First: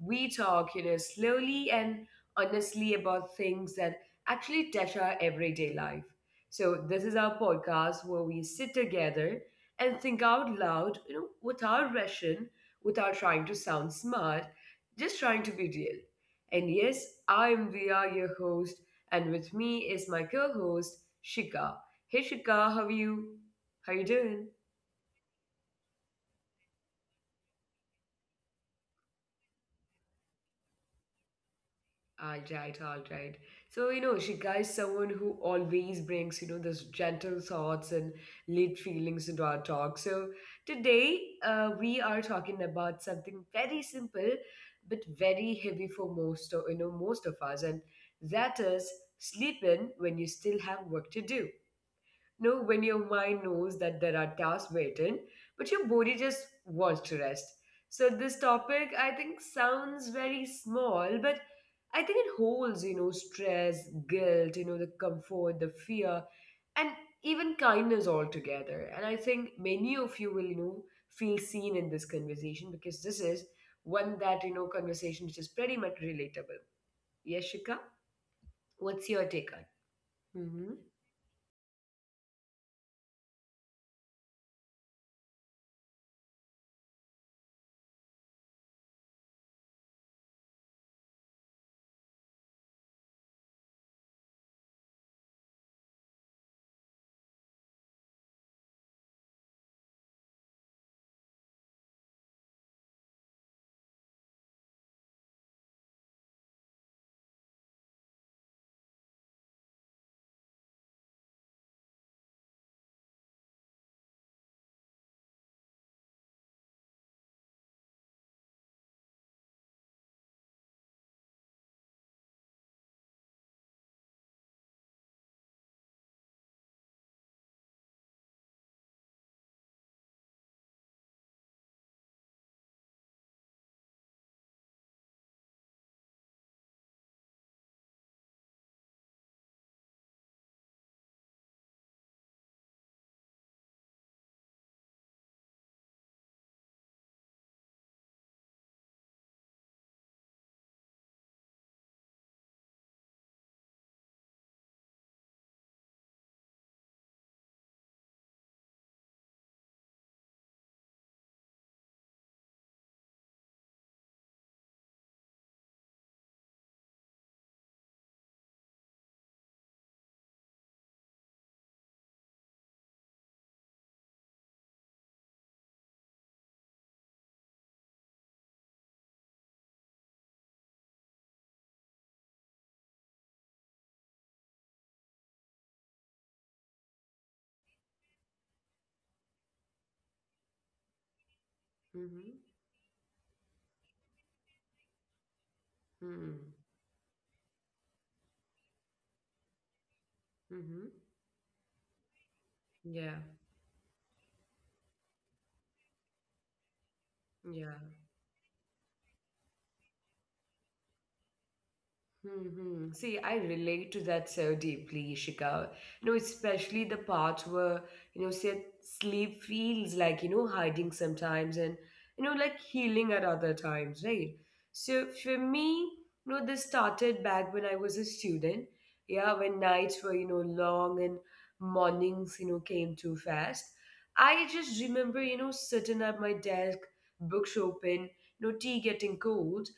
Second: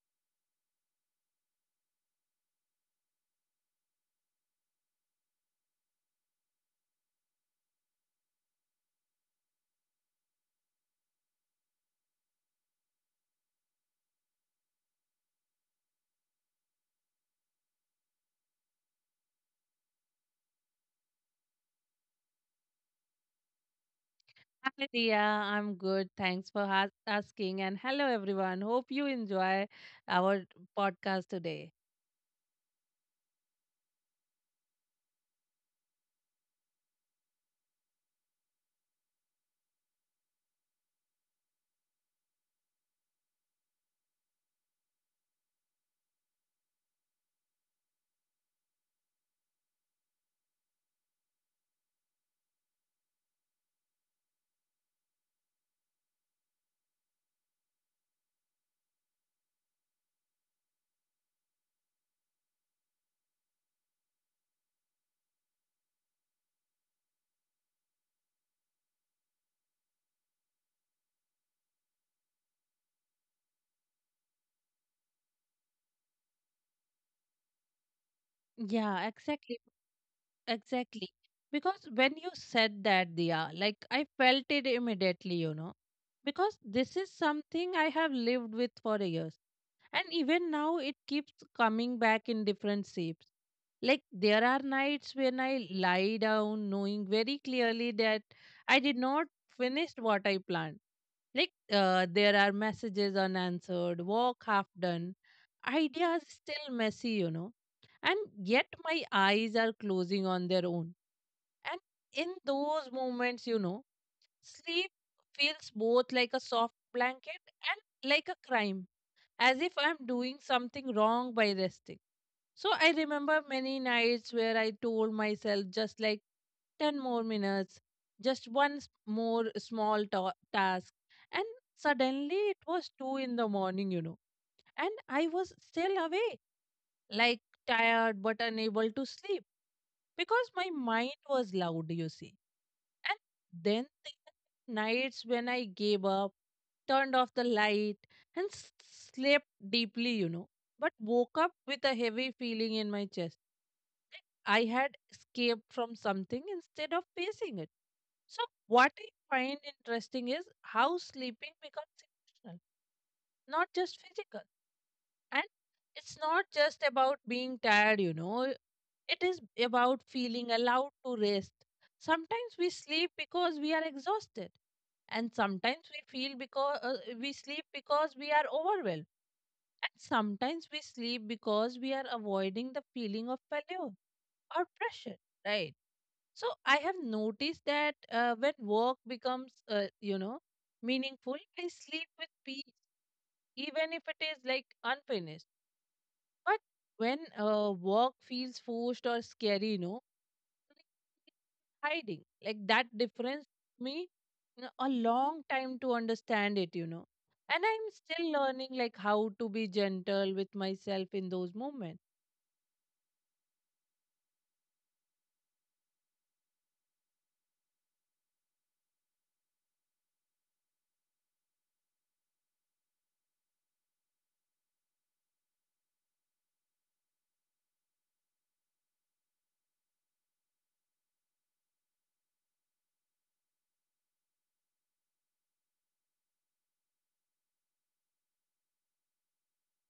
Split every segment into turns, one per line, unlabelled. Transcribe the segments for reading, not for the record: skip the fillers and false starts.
we talk, you know, slowly and honestly about things that actually touch our everyday life. So, this is our podcast where we sit together and think out loud, you know, without rushing, without trying to sound smart, just trying to be real. And yes, I'm Via, your host, and with me is my co host, Shika. Hey Shika, how are you? How you doing?
Hi, Dia. I'm good. Thanks for asking. And hello, everyone. Hope you enjoy our podcast today.
All right, all right. So, you know, Shika is someone who always brings, you know, those gentle thoughts and lit feelings into our talk. So, today we are talking about something very simple but very heavy for most, of, you know, most of us, and that is sleep in when you still have work to do. You know, when your mind knows that there are tasks waiting, but your body just wants to rest. So this topic, I think, sounds very small, but I think it holds, you know, stress, guilt, you know, the comfort, the fear, and even kindness all together. And I think many of you will, you know, feel seen in this conversation because this is one that, you know, conversation which is pretty much relatable. Yes, Shika?
Yeah,
What's your take
exactly.
on? Mm-hmm.
Exactly. Because when you said that, Dia, like I felt it immediately, you know, because this is something I have lived with for years. And even now, it keeps coming back in different shapes. Like there are nights when I lie down knowing very clearly that I did not finish what I planned. Like there are messages unanswered, work half done, ideas still messy, you know, and yet my eyes are closing on their own. And in those moments, you know, sleep feels both like a soft blanket and like a crime, as if I'm doing something wrong by resting. So I remember many nights where I told myself just like 10 more minutes, just more task. And suddenly it was 2 in the morning, you know, and I was still awake, like tired but unable to sleep because my mind was loud, you see. And then the nights when I gave up, turned off the light, and slept deeply, you know, but woke up with a heavy feeling in my chest. I had escaped from something instead of facing it. So, what I find interesting is how sleeping becomes emotional, not just physical. And it's not just about being tired, you know, it is about feeling allowed to rest. Sometimes we sleep because we are exhausted, and sometimes we feel because we sleep because we are overwhelmed, and sometimes we sleep because we are avoiding the feeling of failure or pressure, right? So I have noticed that when work becomes, you know, meaningful, I sleep with
Mm-hmm.
peace, even if it is like unfinished, but when work feels forced or scary, you know,
Mm-hmm.
hiding. Like that
Yeah.
difference took me, you know, a long time to understand it, you know. And I'm
Yeah.
still learning like how to be gentle with myself in those moments.
Hmm. See, I relate to that so deeply, Ishika. You know, especially the parts where, you know, say sleep feels like, you know, hiding sometimes and, you know, like healing at other times, right? So for me, you know, this started back when I was a student. Yeah, when nights were, you know, long and mornings, you know, came too fast. I just remember, you know, sitting at my desk, books open, no tea getting cold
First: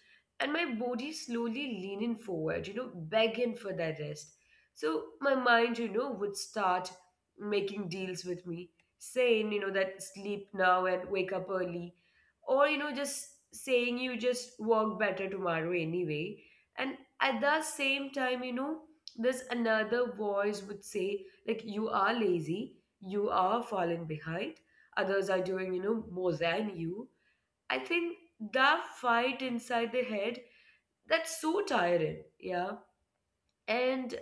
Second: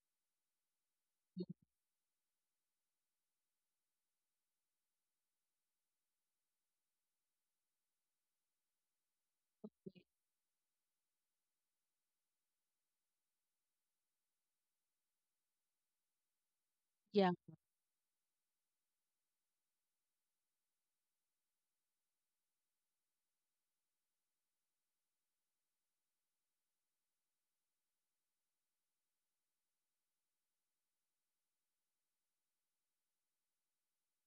and my body slowly leaning forward, you know, begging for that rest. So my mind, you know, would start making deals with me, saying, you know, that sleep now and wake up early, or, you know, just saying you just work better tomorrow anyway. And
Yeah.
at the same time, you know, this another voice would say, like, you are lazy, you are falling behind, others are doing, you know, more than you. I think that fight inside the head that's so tiring. Yeah. And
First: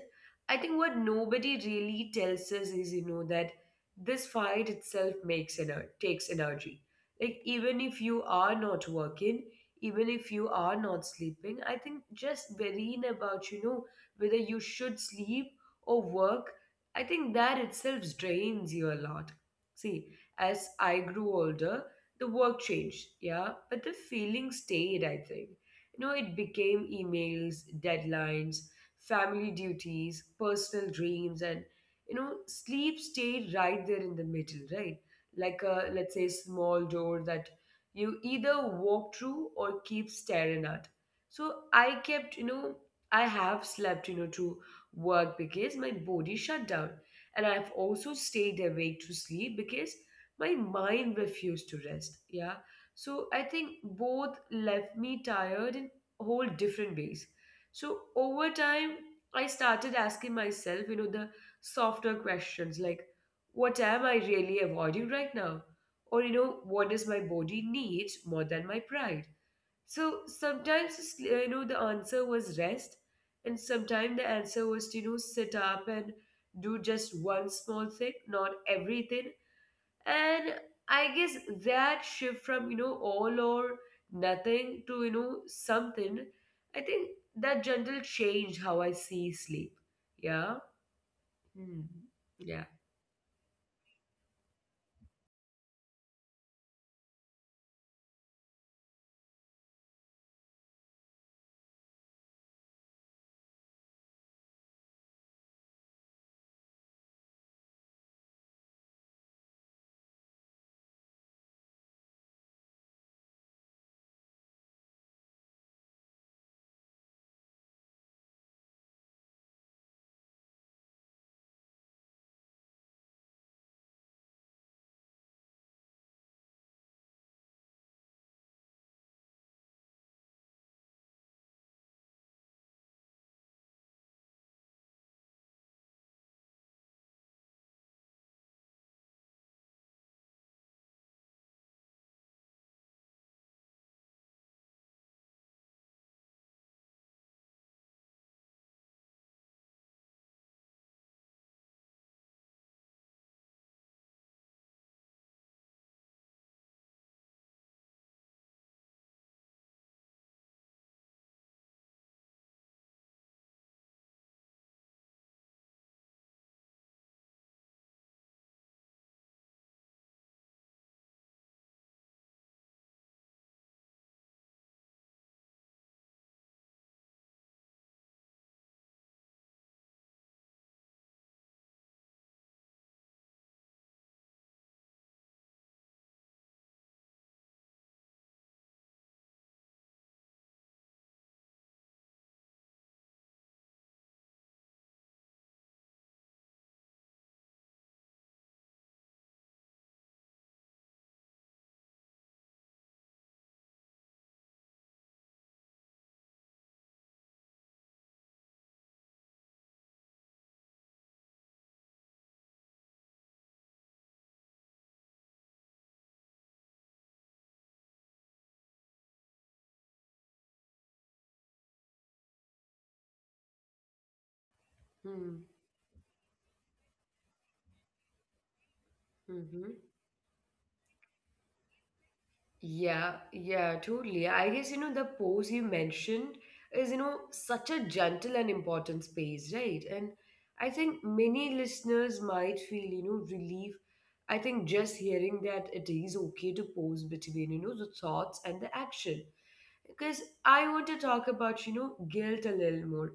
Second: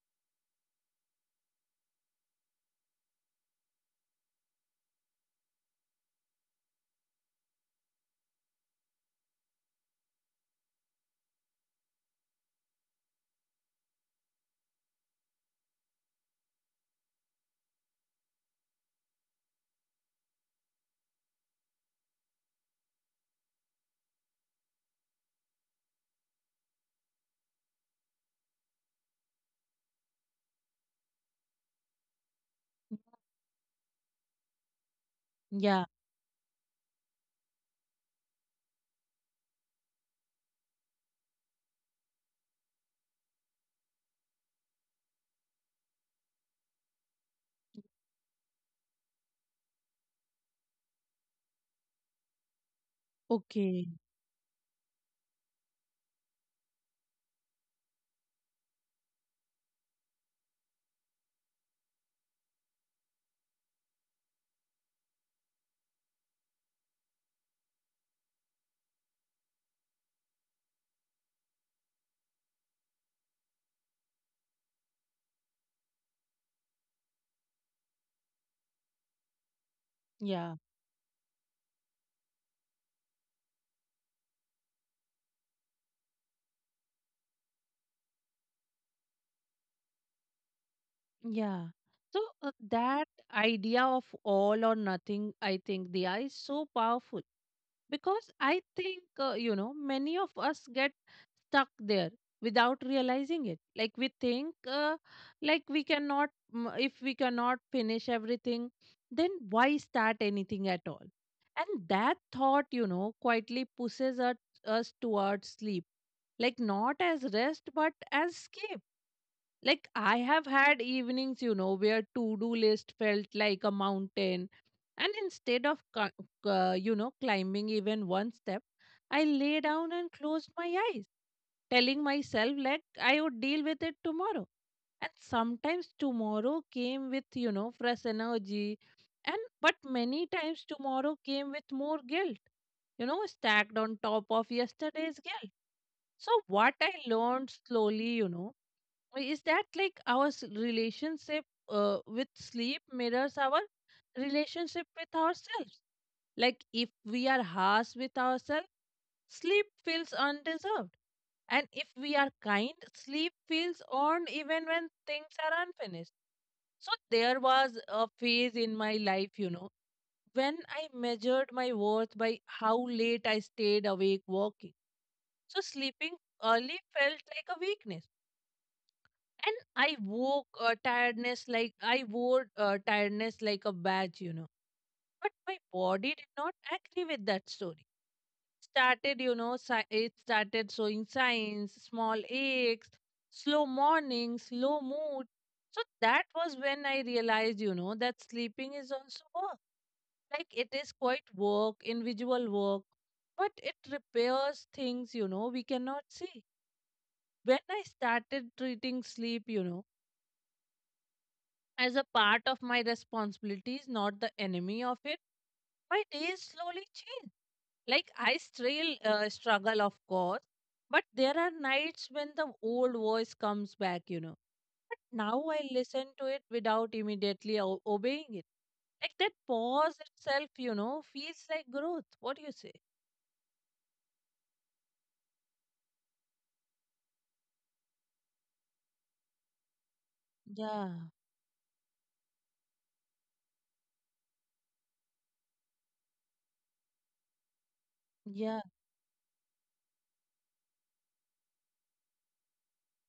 I think what nobody really tells us is, you know, that this fight itself takes energy. Like even if you are not working, even if you are not sleeping, I think just worrying about, you know, whether you should sleep or work, I think that itself drains you a lot. See, as I grew older, the work changed, yeah, but the feeling stayed, I think. You know, it became emails, deadlines, family duties, personal dreams, and you know, sleep stayed right there in the middle, right? Like
Yeah.
a let's say small door that you either walk through or keep staring at. So I kept, you know, I have slept, you know, to work because my body shut down. And I've also stayed awake to sleep because my mind refused to rest. Yeah. So I think
Okay.
both left me tired in whole different ways. So over time, I started asking myself, you know, the softer questions like, what am I really avoiding right now? Or, you know, what does my body need more than my pride? So sometimes, you know, the answer was rest. And sometimes the answer was to, you know, sit up and do just one small thing, not everything and
Yeah.
I guess that shift from, you know, all or nothing to, you know, something, I think that gentle change how I see sleep. Yeah.
Yeah.
Hmm.
So
Yeah.
that idea of all or nothing, I think, Diya, is so powerful because I think, you know, many of us get stuck there without realizing it, like we think uh, like we cannot, if we cannot finish everything, then why start anything at all? And that thought, you know, quietly pushes us towards sleep, like not as rest but as escape. Like I have had evenings, you know, where to do list felt like a mountain, and instead of you know, climbing even one step, I lay down and closed my eyes, telling myself like I would deal with it tomorrow. And sometimes tomorrow came with, you know, fresh energy. And but many times tomorrow came with more guilt, you know, stacked on top of yesterday's guilt. So what I learned slowly, you know, is that like our relationship with sleep mirrors our relationship with ourselves. Like if we are harsh with ourselves, sleep feels undeserved, and if we are kind, sleep feels earned even when things are unfinished. So there was a phase in my life, you know, when I measured my worth by how late I stayed awake working, so sleeping early felt like a weakness, and I wore tiredness like a badge, you know. But my body did not agree with that story, started, you know, it started showing signs: small aches, slow mornings, low mood. So that was when I realized, you know, that sleeping is also work. Like it is quite work, individual work, but it repairs things, you know, we cannot see. When I started treating sleep, you know, as a part of my responsibilities, not the enemy of it, my days slowly change. Like I still struggle, of course, but there are nights when the old voice comes back, you know. But
Hmm.
now I listen to it without immediately obeying it. Like that pause itself, you know, feels like growth. What do you say?
Yeah, yeah, totally. I guess, you know, the pose you mentioned is, you know, such a gentle and important space, right? And I
Yeah,
think many listeners might feel, you know, relief. I think just hearing that it is okay to pose between, you know, the thoughts and
yeah,
the action. Because I want to talk about, you know, guilt a little more.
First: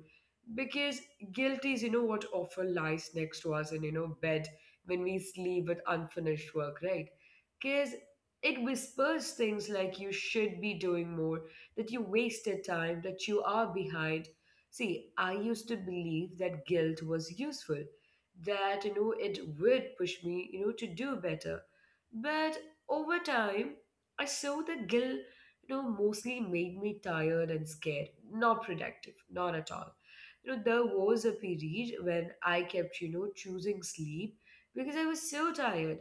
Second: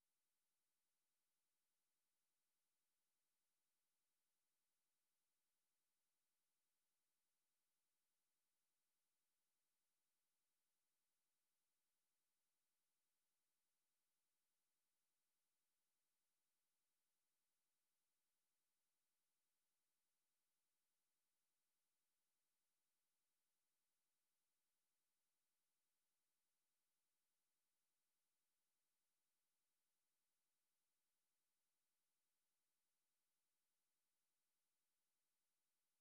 Because guilt is, you know, what often lies next to us in, you know, bed when we sleep with unfinished work, right? Because it whispers things like you should be doing more, that you wasted time, that you are behind. See, I used to believe that guilt was useful, that you know it would push me, you know, to do better. But over time, I saw that guilt, you know, mostly made me tired and scared, not productive, not at all. You know, there was a period when I kept, you know, choosing sleep because I was so tired.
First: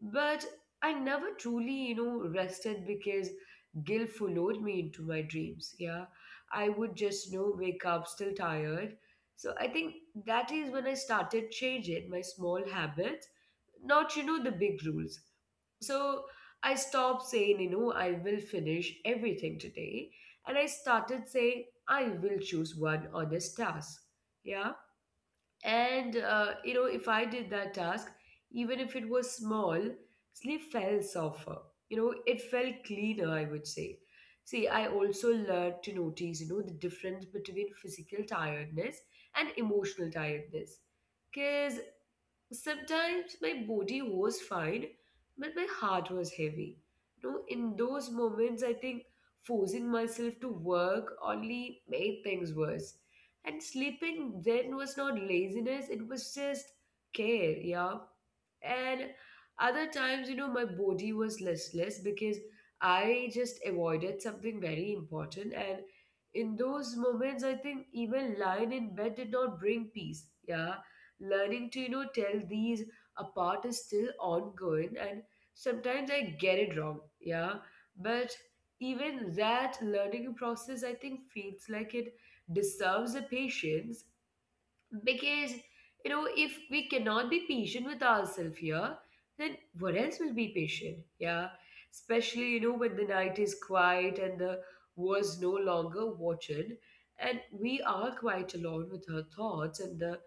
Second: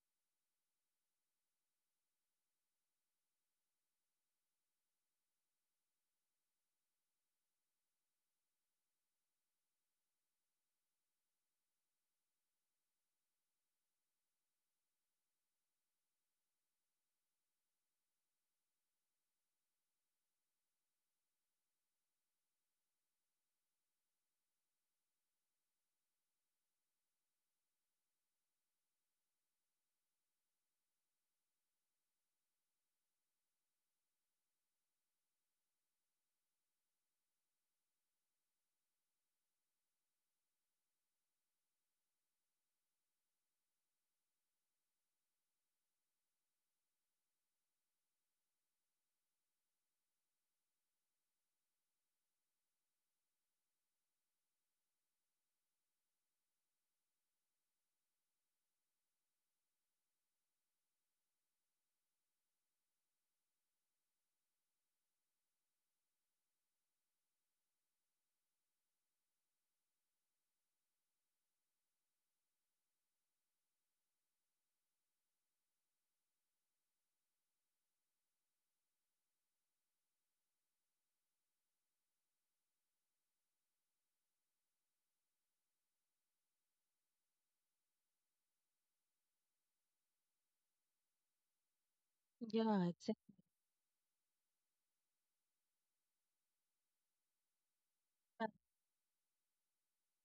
But I never truly, you know, rested because guilt followed me into my dreams. Yeah. I would just, you know, wake up still tired. So I think that is when I started changing my small habits, not, you know, the big rules. So I stopped saying, you know, I will finish everything today. And I started saying, I will choose one honest task. Yeah. And you know, if I did that task, even if it was small, sleep felt softer. You know, it felt cleaner, I would say. See, I also learned to notice, you know, the difference between physical tiredness and emotional tiredness. Because sometimes my body was fine, but my heart was heavy. You know, in those moments, I think forcing myself to work only made things worse. And sleeping then was not laziness, it was just care, yeah. And other times, you know, my body was listless because I just avoided something very important. And in those moments, I think even lying in bed did not bring peace, yeah. Learning to, you know, tell these apart is still ongoing and sometimes I get it wrong, yeah. But even that learning process, I think, feels like it deserves a patience. Because, you know, if we cannot be patient with ourselves here, then what else will be patient, yeah? Especially, you know,
yeah,
when the night is quiet and the was no longer watching, and we are quite alone with our thoughts, and the,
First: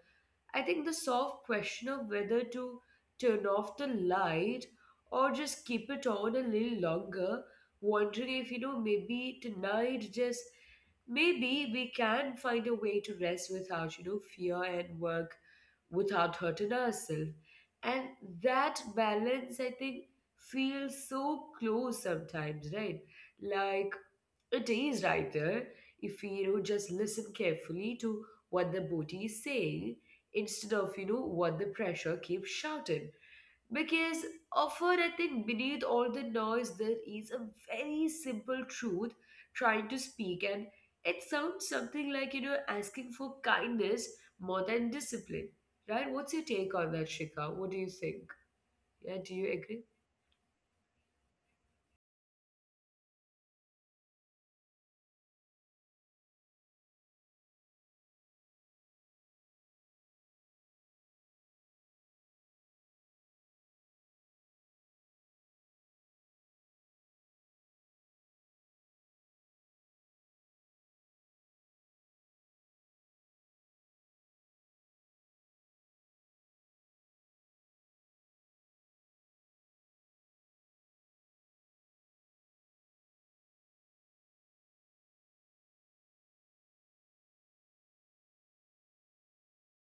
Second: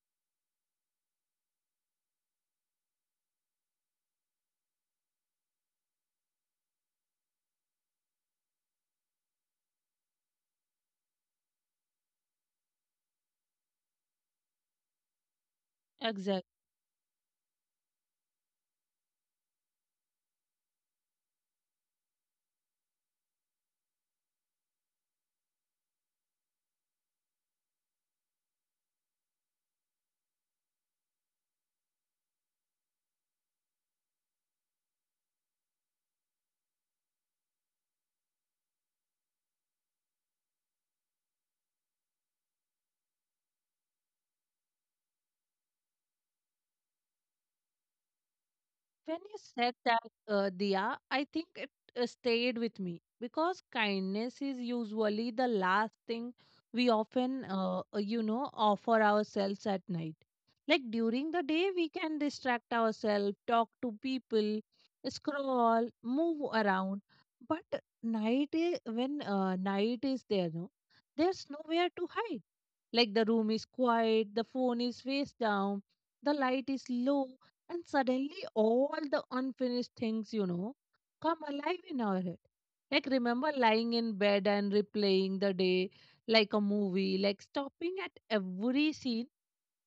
I think, the soft question of whether to turn off the light or just keep it on a little longer, wondering if, you know, maybe tonight just maybe we can find a way to rest without, you know, fear and work without
exactly.
hurting ourselves. And that balance, I think, feels so close sometimes, right? Like it is right there. If we, you know, just listen carefully to what the body is saying instead of, you know, what the pressure keeps shouting. Because often I think beneath all the noise there is a very simple truth trying to speak and it sounds something like, you know, asking for kindness more than discipline. Right? What's your take on that, Shika? What do you think? Yeah,
When
do
you
you
said
agree?
that, Diya, I think it stayed with me because kindness is usually the last thing we often, you know, offer ourselves at night. Like during the day, we can distract ourselves, talk to people, scroll, move around. But night, when night is there, no, there's nowhere to hide. Like the room is quiet, the phone is face down, the light is low, and suddenly all the unfinished things, you know, come alive in our head. Like, remember lying in bed and replaying the day like a movie, like stopping at every scene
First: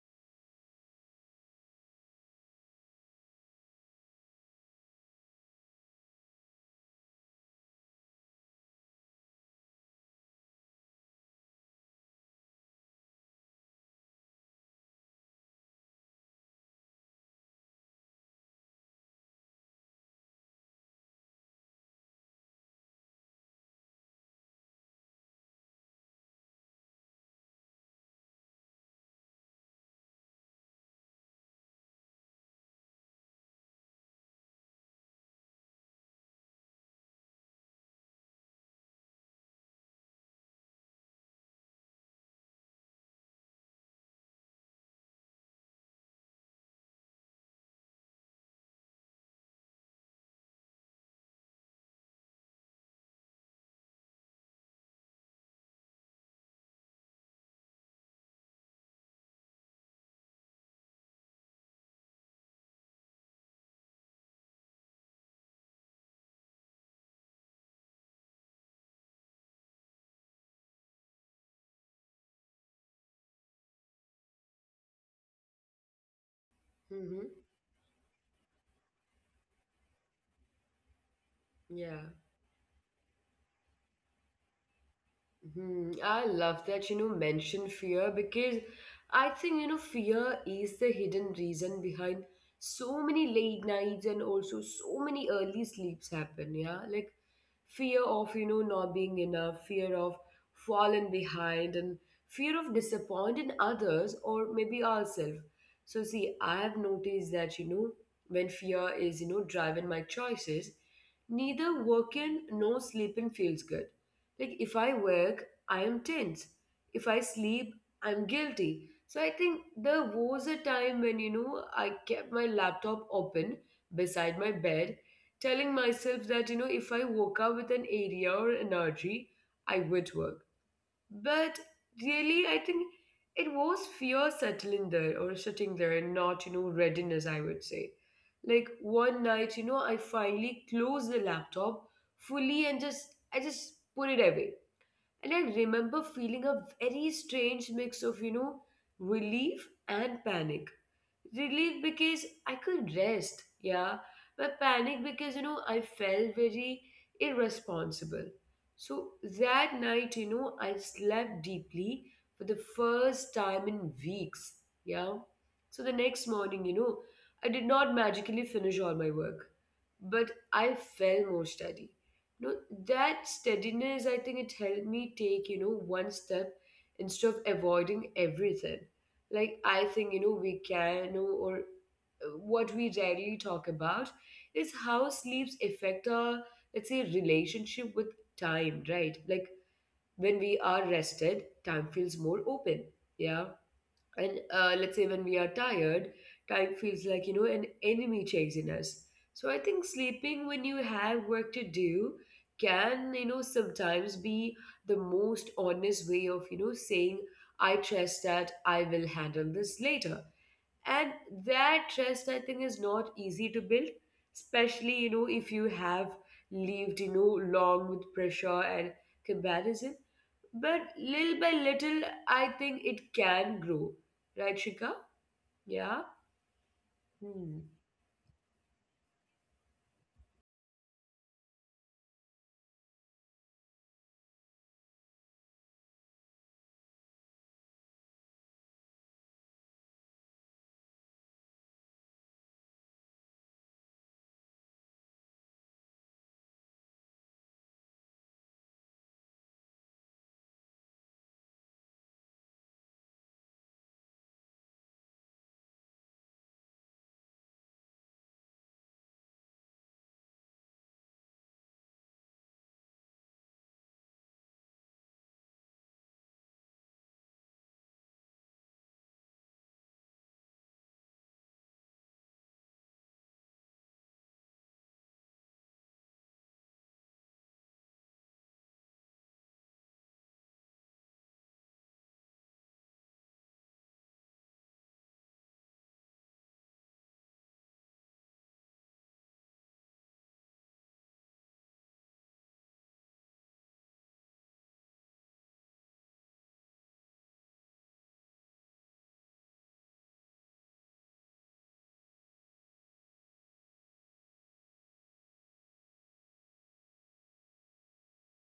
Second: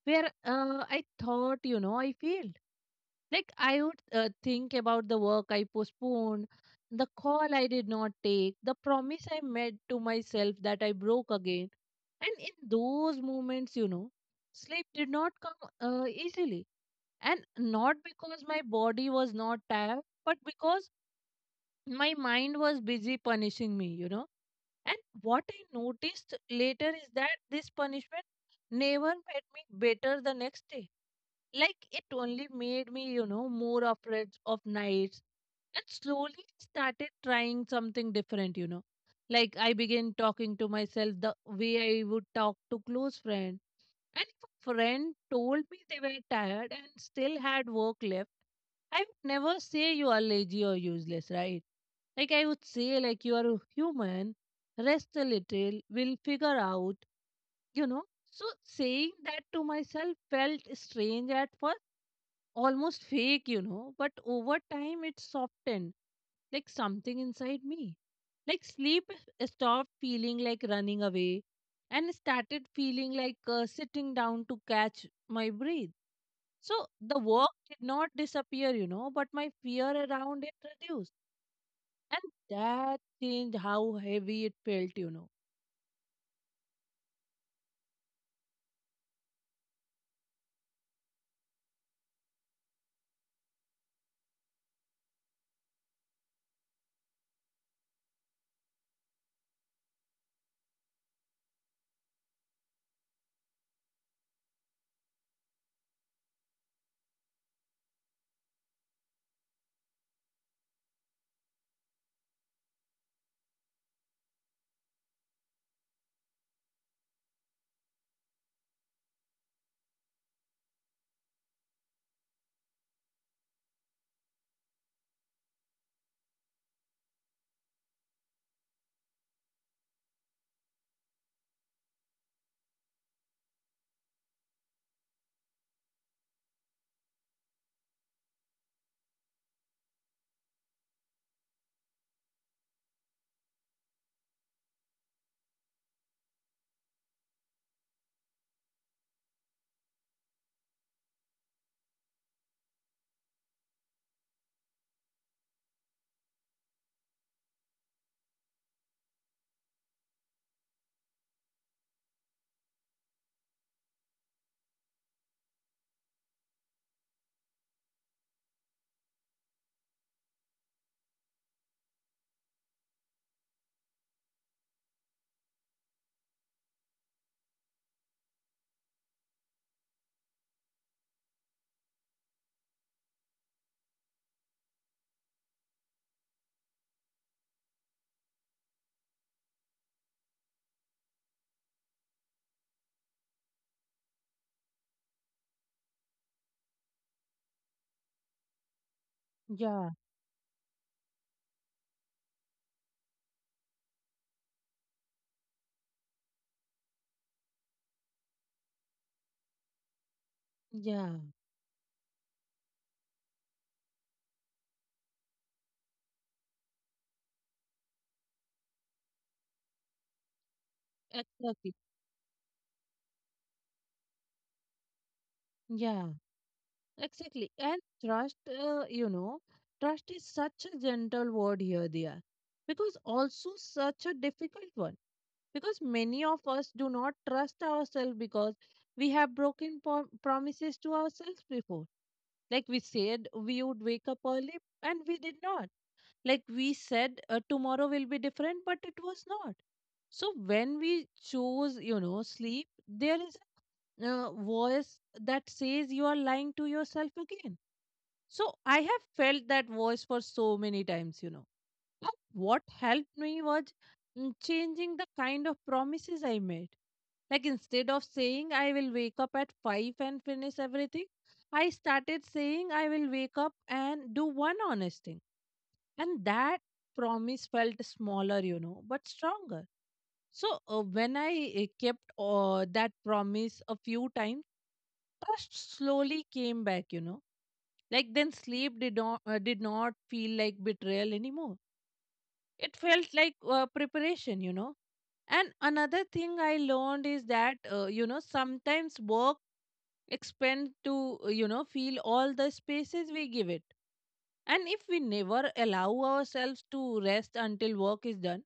where I thought, you know, I failed. Like, I would think about the work I postponed, the call I did not take, the promise I made to myself that I broke again. And in those moments, you know, sleep did not come easily. And not because my body was not tired, but because my mind was busy punishing me, you know. And what I noticed later is that this punishment never made me better the next day. Like it only made me, you know, more afraid of nights, and slowly started trying something different, you know. Like I began talking to myself the way I would talk to close friend. And if a friend told me they were tired and still had work left, I would never say you are lazy or useless, right? Like I would say like you are human, rest a little, we'll figure out, you know. So saying that to myself felt strange at first, almost fake, you know, but over time it softened like something inside me. Like sleep stopped feeling like running away and started feeling like sitting down to catch my breath. So the
Mm-hmm.
work did not disappear, you know, but my fear around it reduced.
Yeah.
And that changed how heavy it felt, you know.
Hmm, I love that you know mention fear because I think you know fear is the hidden reason behind so many late nights and also so many early sleeps happen. Yeah, like fear of you know not being enough, fear of falling behind, and fear of disappointing others or maybe ourselves. So see, I have noticed that you know when fear is you know driving my choices, neither working nor sleeping feels good like if I work, I am tense. If I sleep, I'm guilty. So I think there was a time when, you know, I kept my laptop open beside my bed, telling myself that, you know, if I woke up with an area or energy, I would work. But really, I think it was fear settling there or sitting there and not, you know, readiness, I would say. Like one night, you know, I finally closed the laptop fully and just put it away and I remember feeling a very strange mix of, you know, relief and panic, relief because I could rest, yeah, but panic because you know I felt very irresponsible. So that night, you know, I slept deeply for the first time in weeks, yeah. So the next morning, you know, I did not magically finish all my work, but I felt more steady. No, that steadiness, I think it helped me take, you know, one step instead of avoiding everything. Like I think you know we can you know, or what we rarely talk about is how sleeps affect our, let's say, relationship with time, right? Like when we are rested time feels more open, yeah. And let's say when we are tired time feels like, you know, an enemy chasing us. So I think
Yeah,
sleeping when you have work to do can, you know, sometimes be the most honest way of, you know, saying I trust that I will handle this later. And
Yeah,
that trust, I think, is not easy to build, especially, you know, if you have lived, you know, long with pressure and comparison, but little by
exactly.
little, I think it can grow. Right, Shika? Yeah.
Yeah. Exactly.
Hmm.
And trust, you know, trust is such a gentle word here, Dia, because also such a difficult one. Because many of us do not trust ourselves because we have broken promises to ourselves before. Like we said, we would wake up early and we did not. Like we said, tomorrow will be different, but it was not. So when we choose, you know, sleep, there is a voice that says you are lying to yourself again. So I have felt that voice for so many times, you know. But what helped me was, changing the kind of promises I made. Like instead of saying I will wake up at 5 and finish everything, I started saying I will wake up and do one honest thing. And that promise felt smaller, you know, but stronger. So when I kept that promise a few times, trust slowly came back, you know. Like then sleep did not did not feel like betrayal anymore. It felt like preparation, you know. And another thing I learned is that you know, sometimes work expand to, you know, feel all the spaces we give it. And if we never allow ourselves to rest until work is done,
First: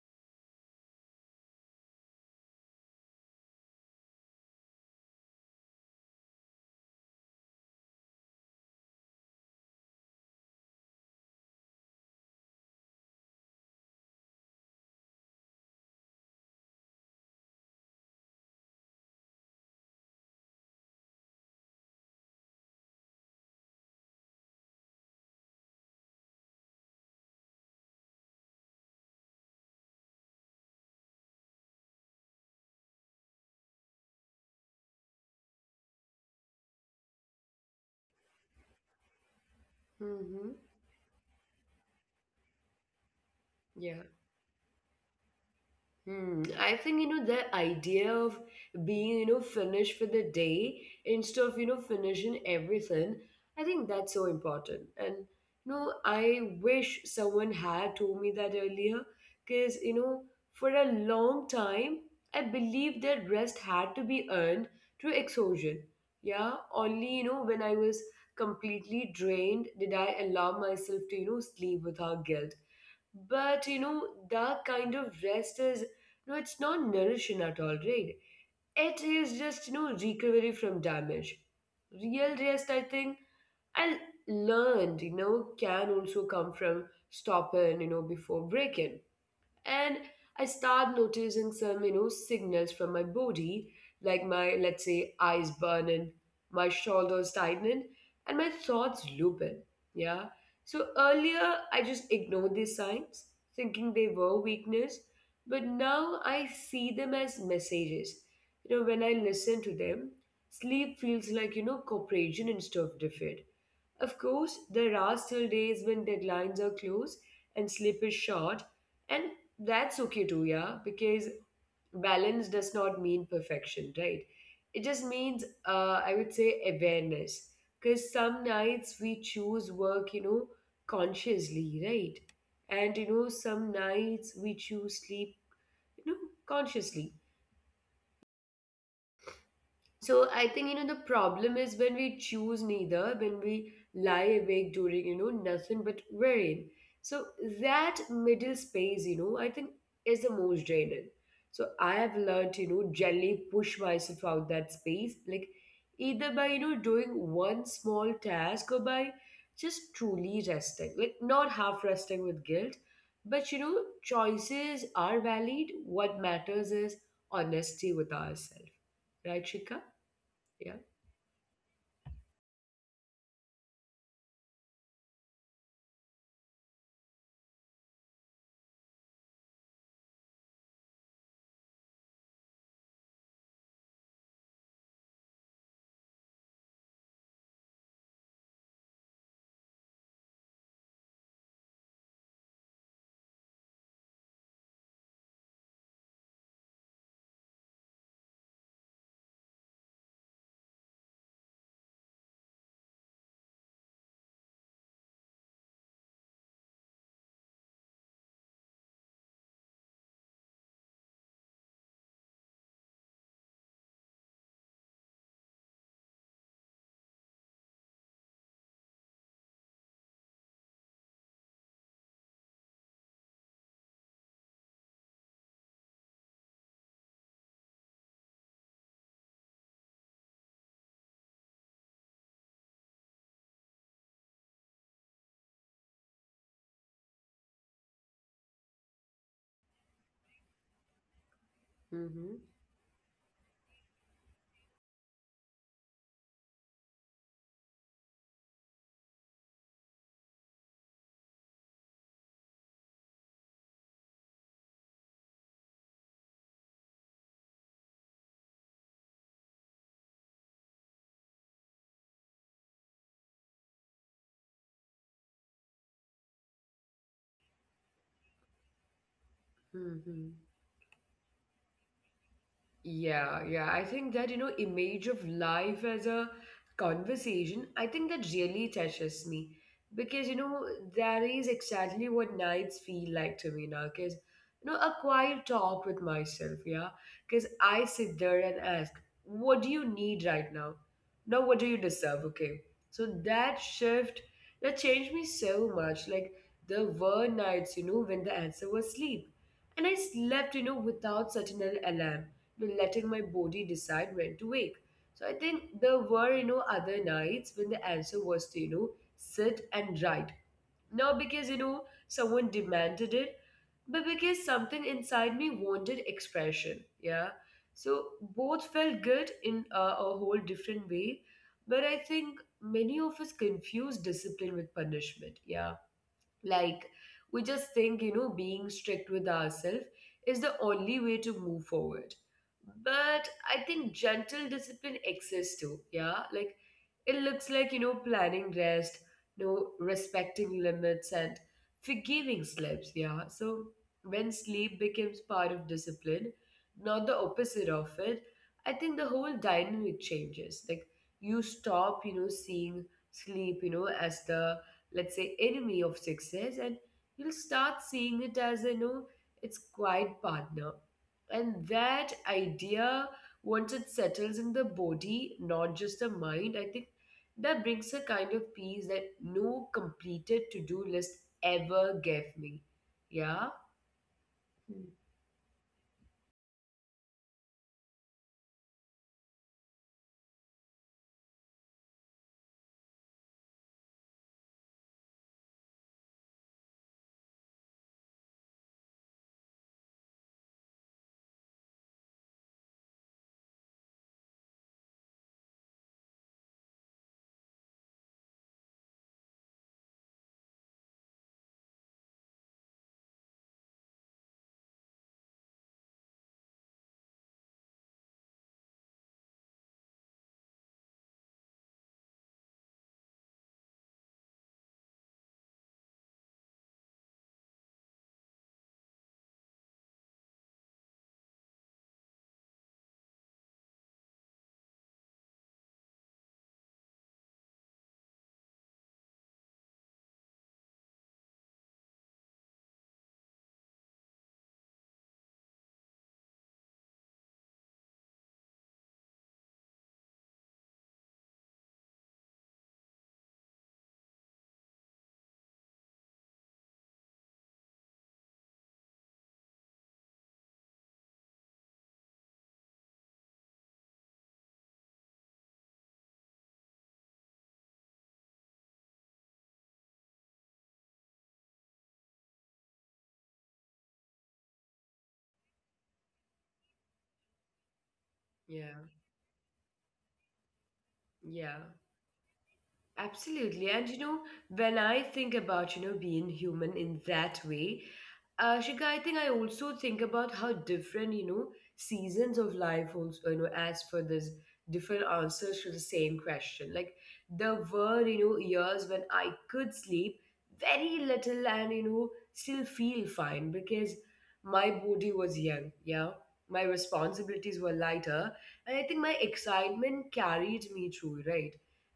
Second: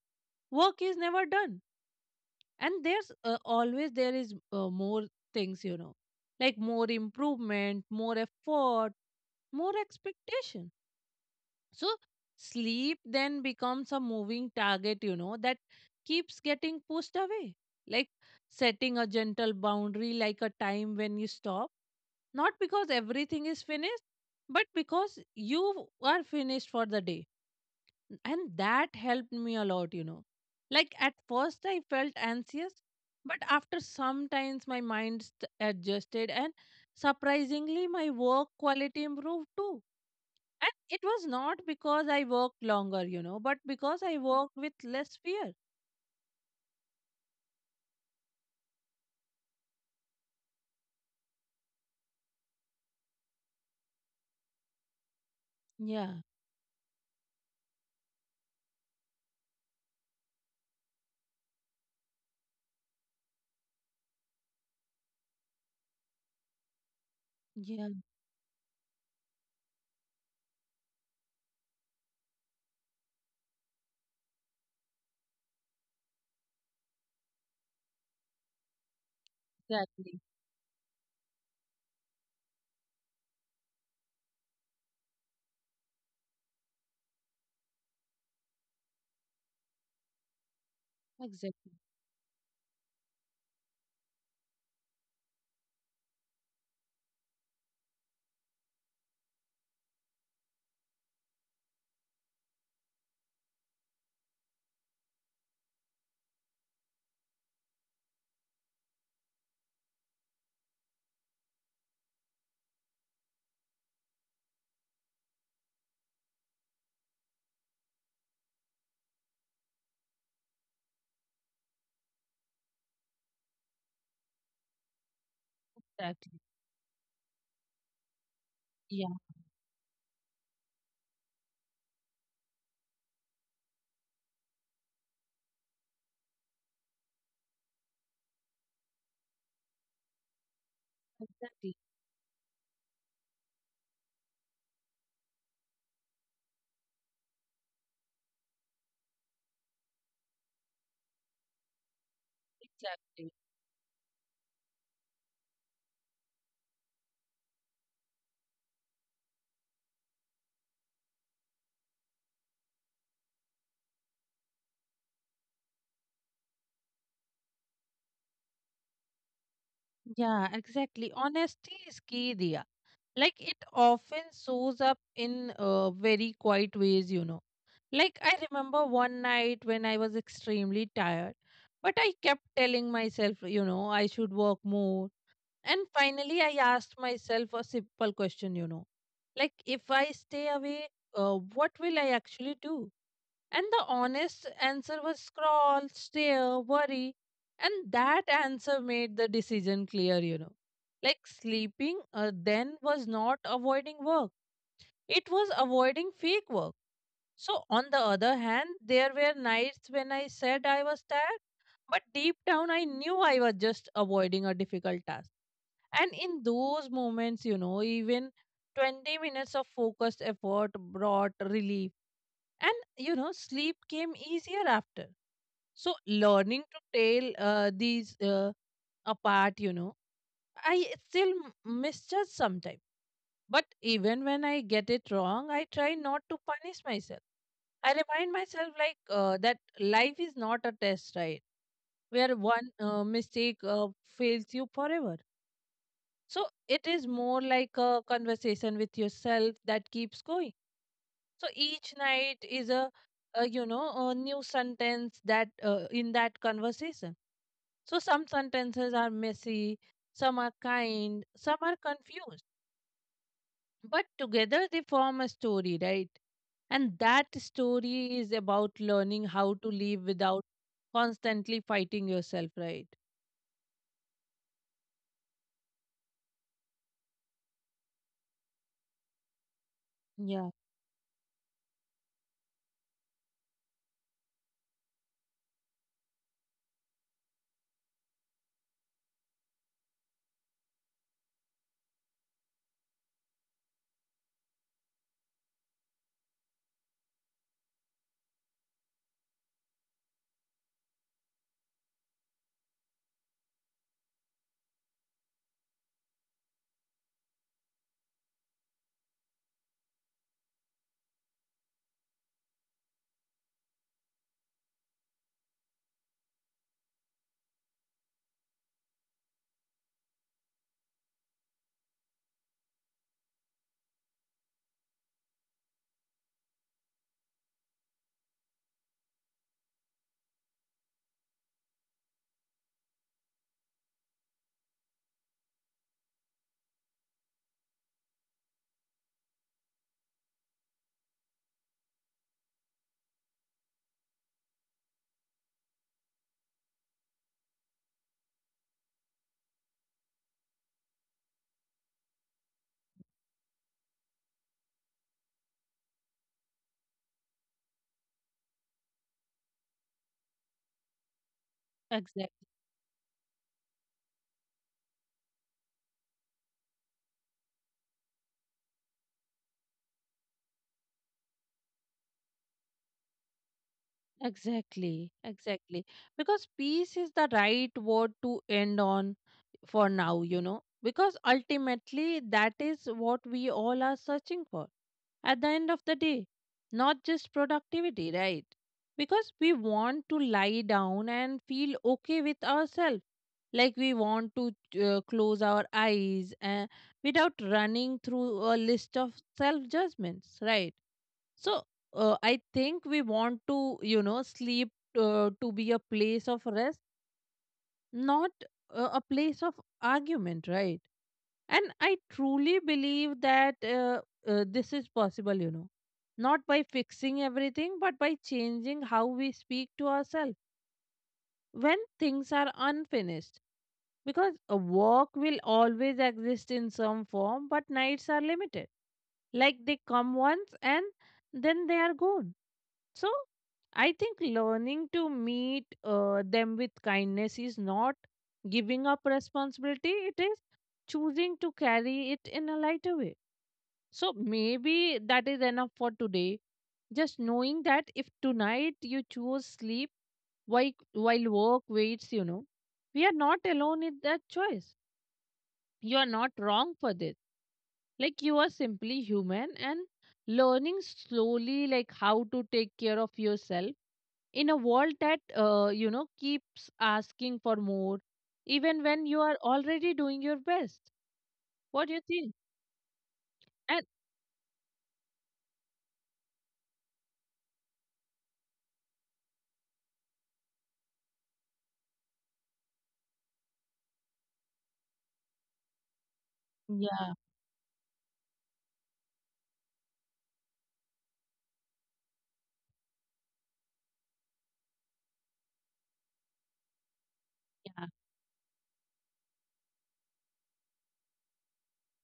work is never done. And there's always there is more things, you know, like more improvement, more effort, more expectation. So sleep then becomes a moving target, you know, that keeps getting pushed away. Like setting a gentle boundary, like a time when you stop, not because everything is finished, but because you are finished for the day. And that helped me a lot, you know. Like at first, I felt anxious, but after some times, my mind adjusted, and surprisingly, my work quality improved too,
Mm-hmm.
and it was not because I worked longer, you know, but because
Yeah.
I worked with less fear.
I think the idea of being finished for the day instead of finishing everything. I think that's so important, and
Yeah,
I wish someone had told me that earlier, because for a long time I believed that rest had to be earned through exhaustion. Yeah, only when I
yeah,
was completely drained did I allow myself to sleep without guilt. But that kind of rest is no, it's not nourishing at all, right? It is just
exactly,
recovery from damage. Real rest, I think, and learned, can also come from stopping, before breaking. And I start noticing
exactly,
some signals from my body, like, my let's say, eyes burning, my shoulders tightening, and my thoughts looping. Yeah. So earlier I just ignored these signs, thinking they were weakness, but now I see them as messages, when I listen to them, sleep feels like cooperation instead of defeat. Of course, there are still days when deadlines are close and sleep is short, and that's okay too, yeah, because balance does not mean perfection, right? It just means, I
exactly.
would say, awareness. Because some nights
Yeah,
we choose work, consciously, right? And, some nights we choose sleep, you know, consciously. So I think, the problem
exactly,
is when we choose neither, when we lie awake during, nothing but worrying. So that middle space, I think, is the most draining. So I have learned to,
exactly.
generally push myself out that space, like either by, doing one small task or by just truly resting, like not half resting with guilt. But, choices are valid. What matters is honesty with ourselves. Right, Shika?
Yeah,
Yeah.
exactly. Honesty is key, Dia. Like it often shows up in very quiet ways, you know. Like I remember one night when I was extremely tired, but I kept telling myself, you know, I should work more. And finally, I asked myself a simple question, you know, like if I stay away, what will I actually do? And the honest answer was scroll, stare, worry. And that answer made the decision clear, you know. Like sleeping then was not avoiding work, it was avoiding fake work. So, on the other hand, there were nights when I said I was tired, but deep down I knew I was just avoiding a difficult task, and in those moments, you know, even 20 minutes of focused effort brought relief. And, you know, sleep came easier after. So, learning to tell these apart, you know, I still misjudge sometimes. But even when I get it wrong, I try not to punish myself. I remind myself, that life is not a test, right? Where
Mm-hmm.
one mistake fails you forever. So it is more like a conversation with yourself that keeps going. So each night is a new sentence that in that conversation. So some sentences are messy, some are kind, some are confused, but together they form a story, right? And that story is about learning how to live
Mm-hmm.
without constantly fighting yourself, right?
Yeah, yeah. I think that, image of life as a conversation, I think that really touches me because,
Yeah,
that is exactly what nights feel like to me now. Because, a quiet talk with myself, yeah. Because I sit there and ask, what do you need right now? Now, what do you deserve? Okay. So that shift, that changed me so much. Like, there were nights, when the answer was sleep. And I slept, without such an alarm, to letting my body decide when to wake. So I think there were, other nights when the answer was to, sit and write. Not because, someone demanded it, but because something inside me wanted expression. Yeah. So both felt good in a whole different way. But I think many of us confuse discipline with punishment. Yeah. Like, we just think, being strict with ourselves is the only way to move forward. But I think gentle discipline exists too, yeah? Like, it looks like, planning rest, respecting limits and forgiving slips, yeah? So, when sleep becomes part of discipline, not the opposite of it, I think the whole dynamic changes. Like, you stop, seeing sleep, as the, let's say, enemy of success, and you'll start seeing it as its quiet partner. And that
exactly.
idea, once it settles in the body, not just the mind, I think that brings a kind of peace that no completed to do list ever gave me. Yeah. Hmm.
Exactly, exactly. Because peace is the right word to end on for now, because ultimately that is what we all are searching for at the end of the day, not just productivity, right? Because we want to lie down and feel okay with ourselves, like we want to close our eyes without running through a list of self judgments, right? So I think we want to sleep to be a place of rest, not a place of argument, right? And I truly believe that this is possible, not by fixing everything, but by changing how we speak to ourselves when things are unfinished. Because a work will always exist in some form, but nights are limited. Like they come once and then they are gone. So I think learning to meet them with kindness is not giving up responsibility, it is choosing to carry it in a lighter way. So maybe that is enough for today. Just knowing that if tonight you choose sleep while work waits, we are not alone in that choice. You are not wrong for this. Like you are simply human and learning slowly like how to take care of yourself in a world that keeps asking for more even
Yeah.
when you are already doing your best.
Yeah.
What do you think?
Absolutely.
And
And when I think about, being human in that way, Shika, I think I also think about how different, seasons of life also, as for this, different answers to the same question. Like
yeah,
there were, years when I could sleep very little and, still feel fine because my body was young, yeah. My responsibilities were
yeah,
lighter, and I think my excitement carried me through, right?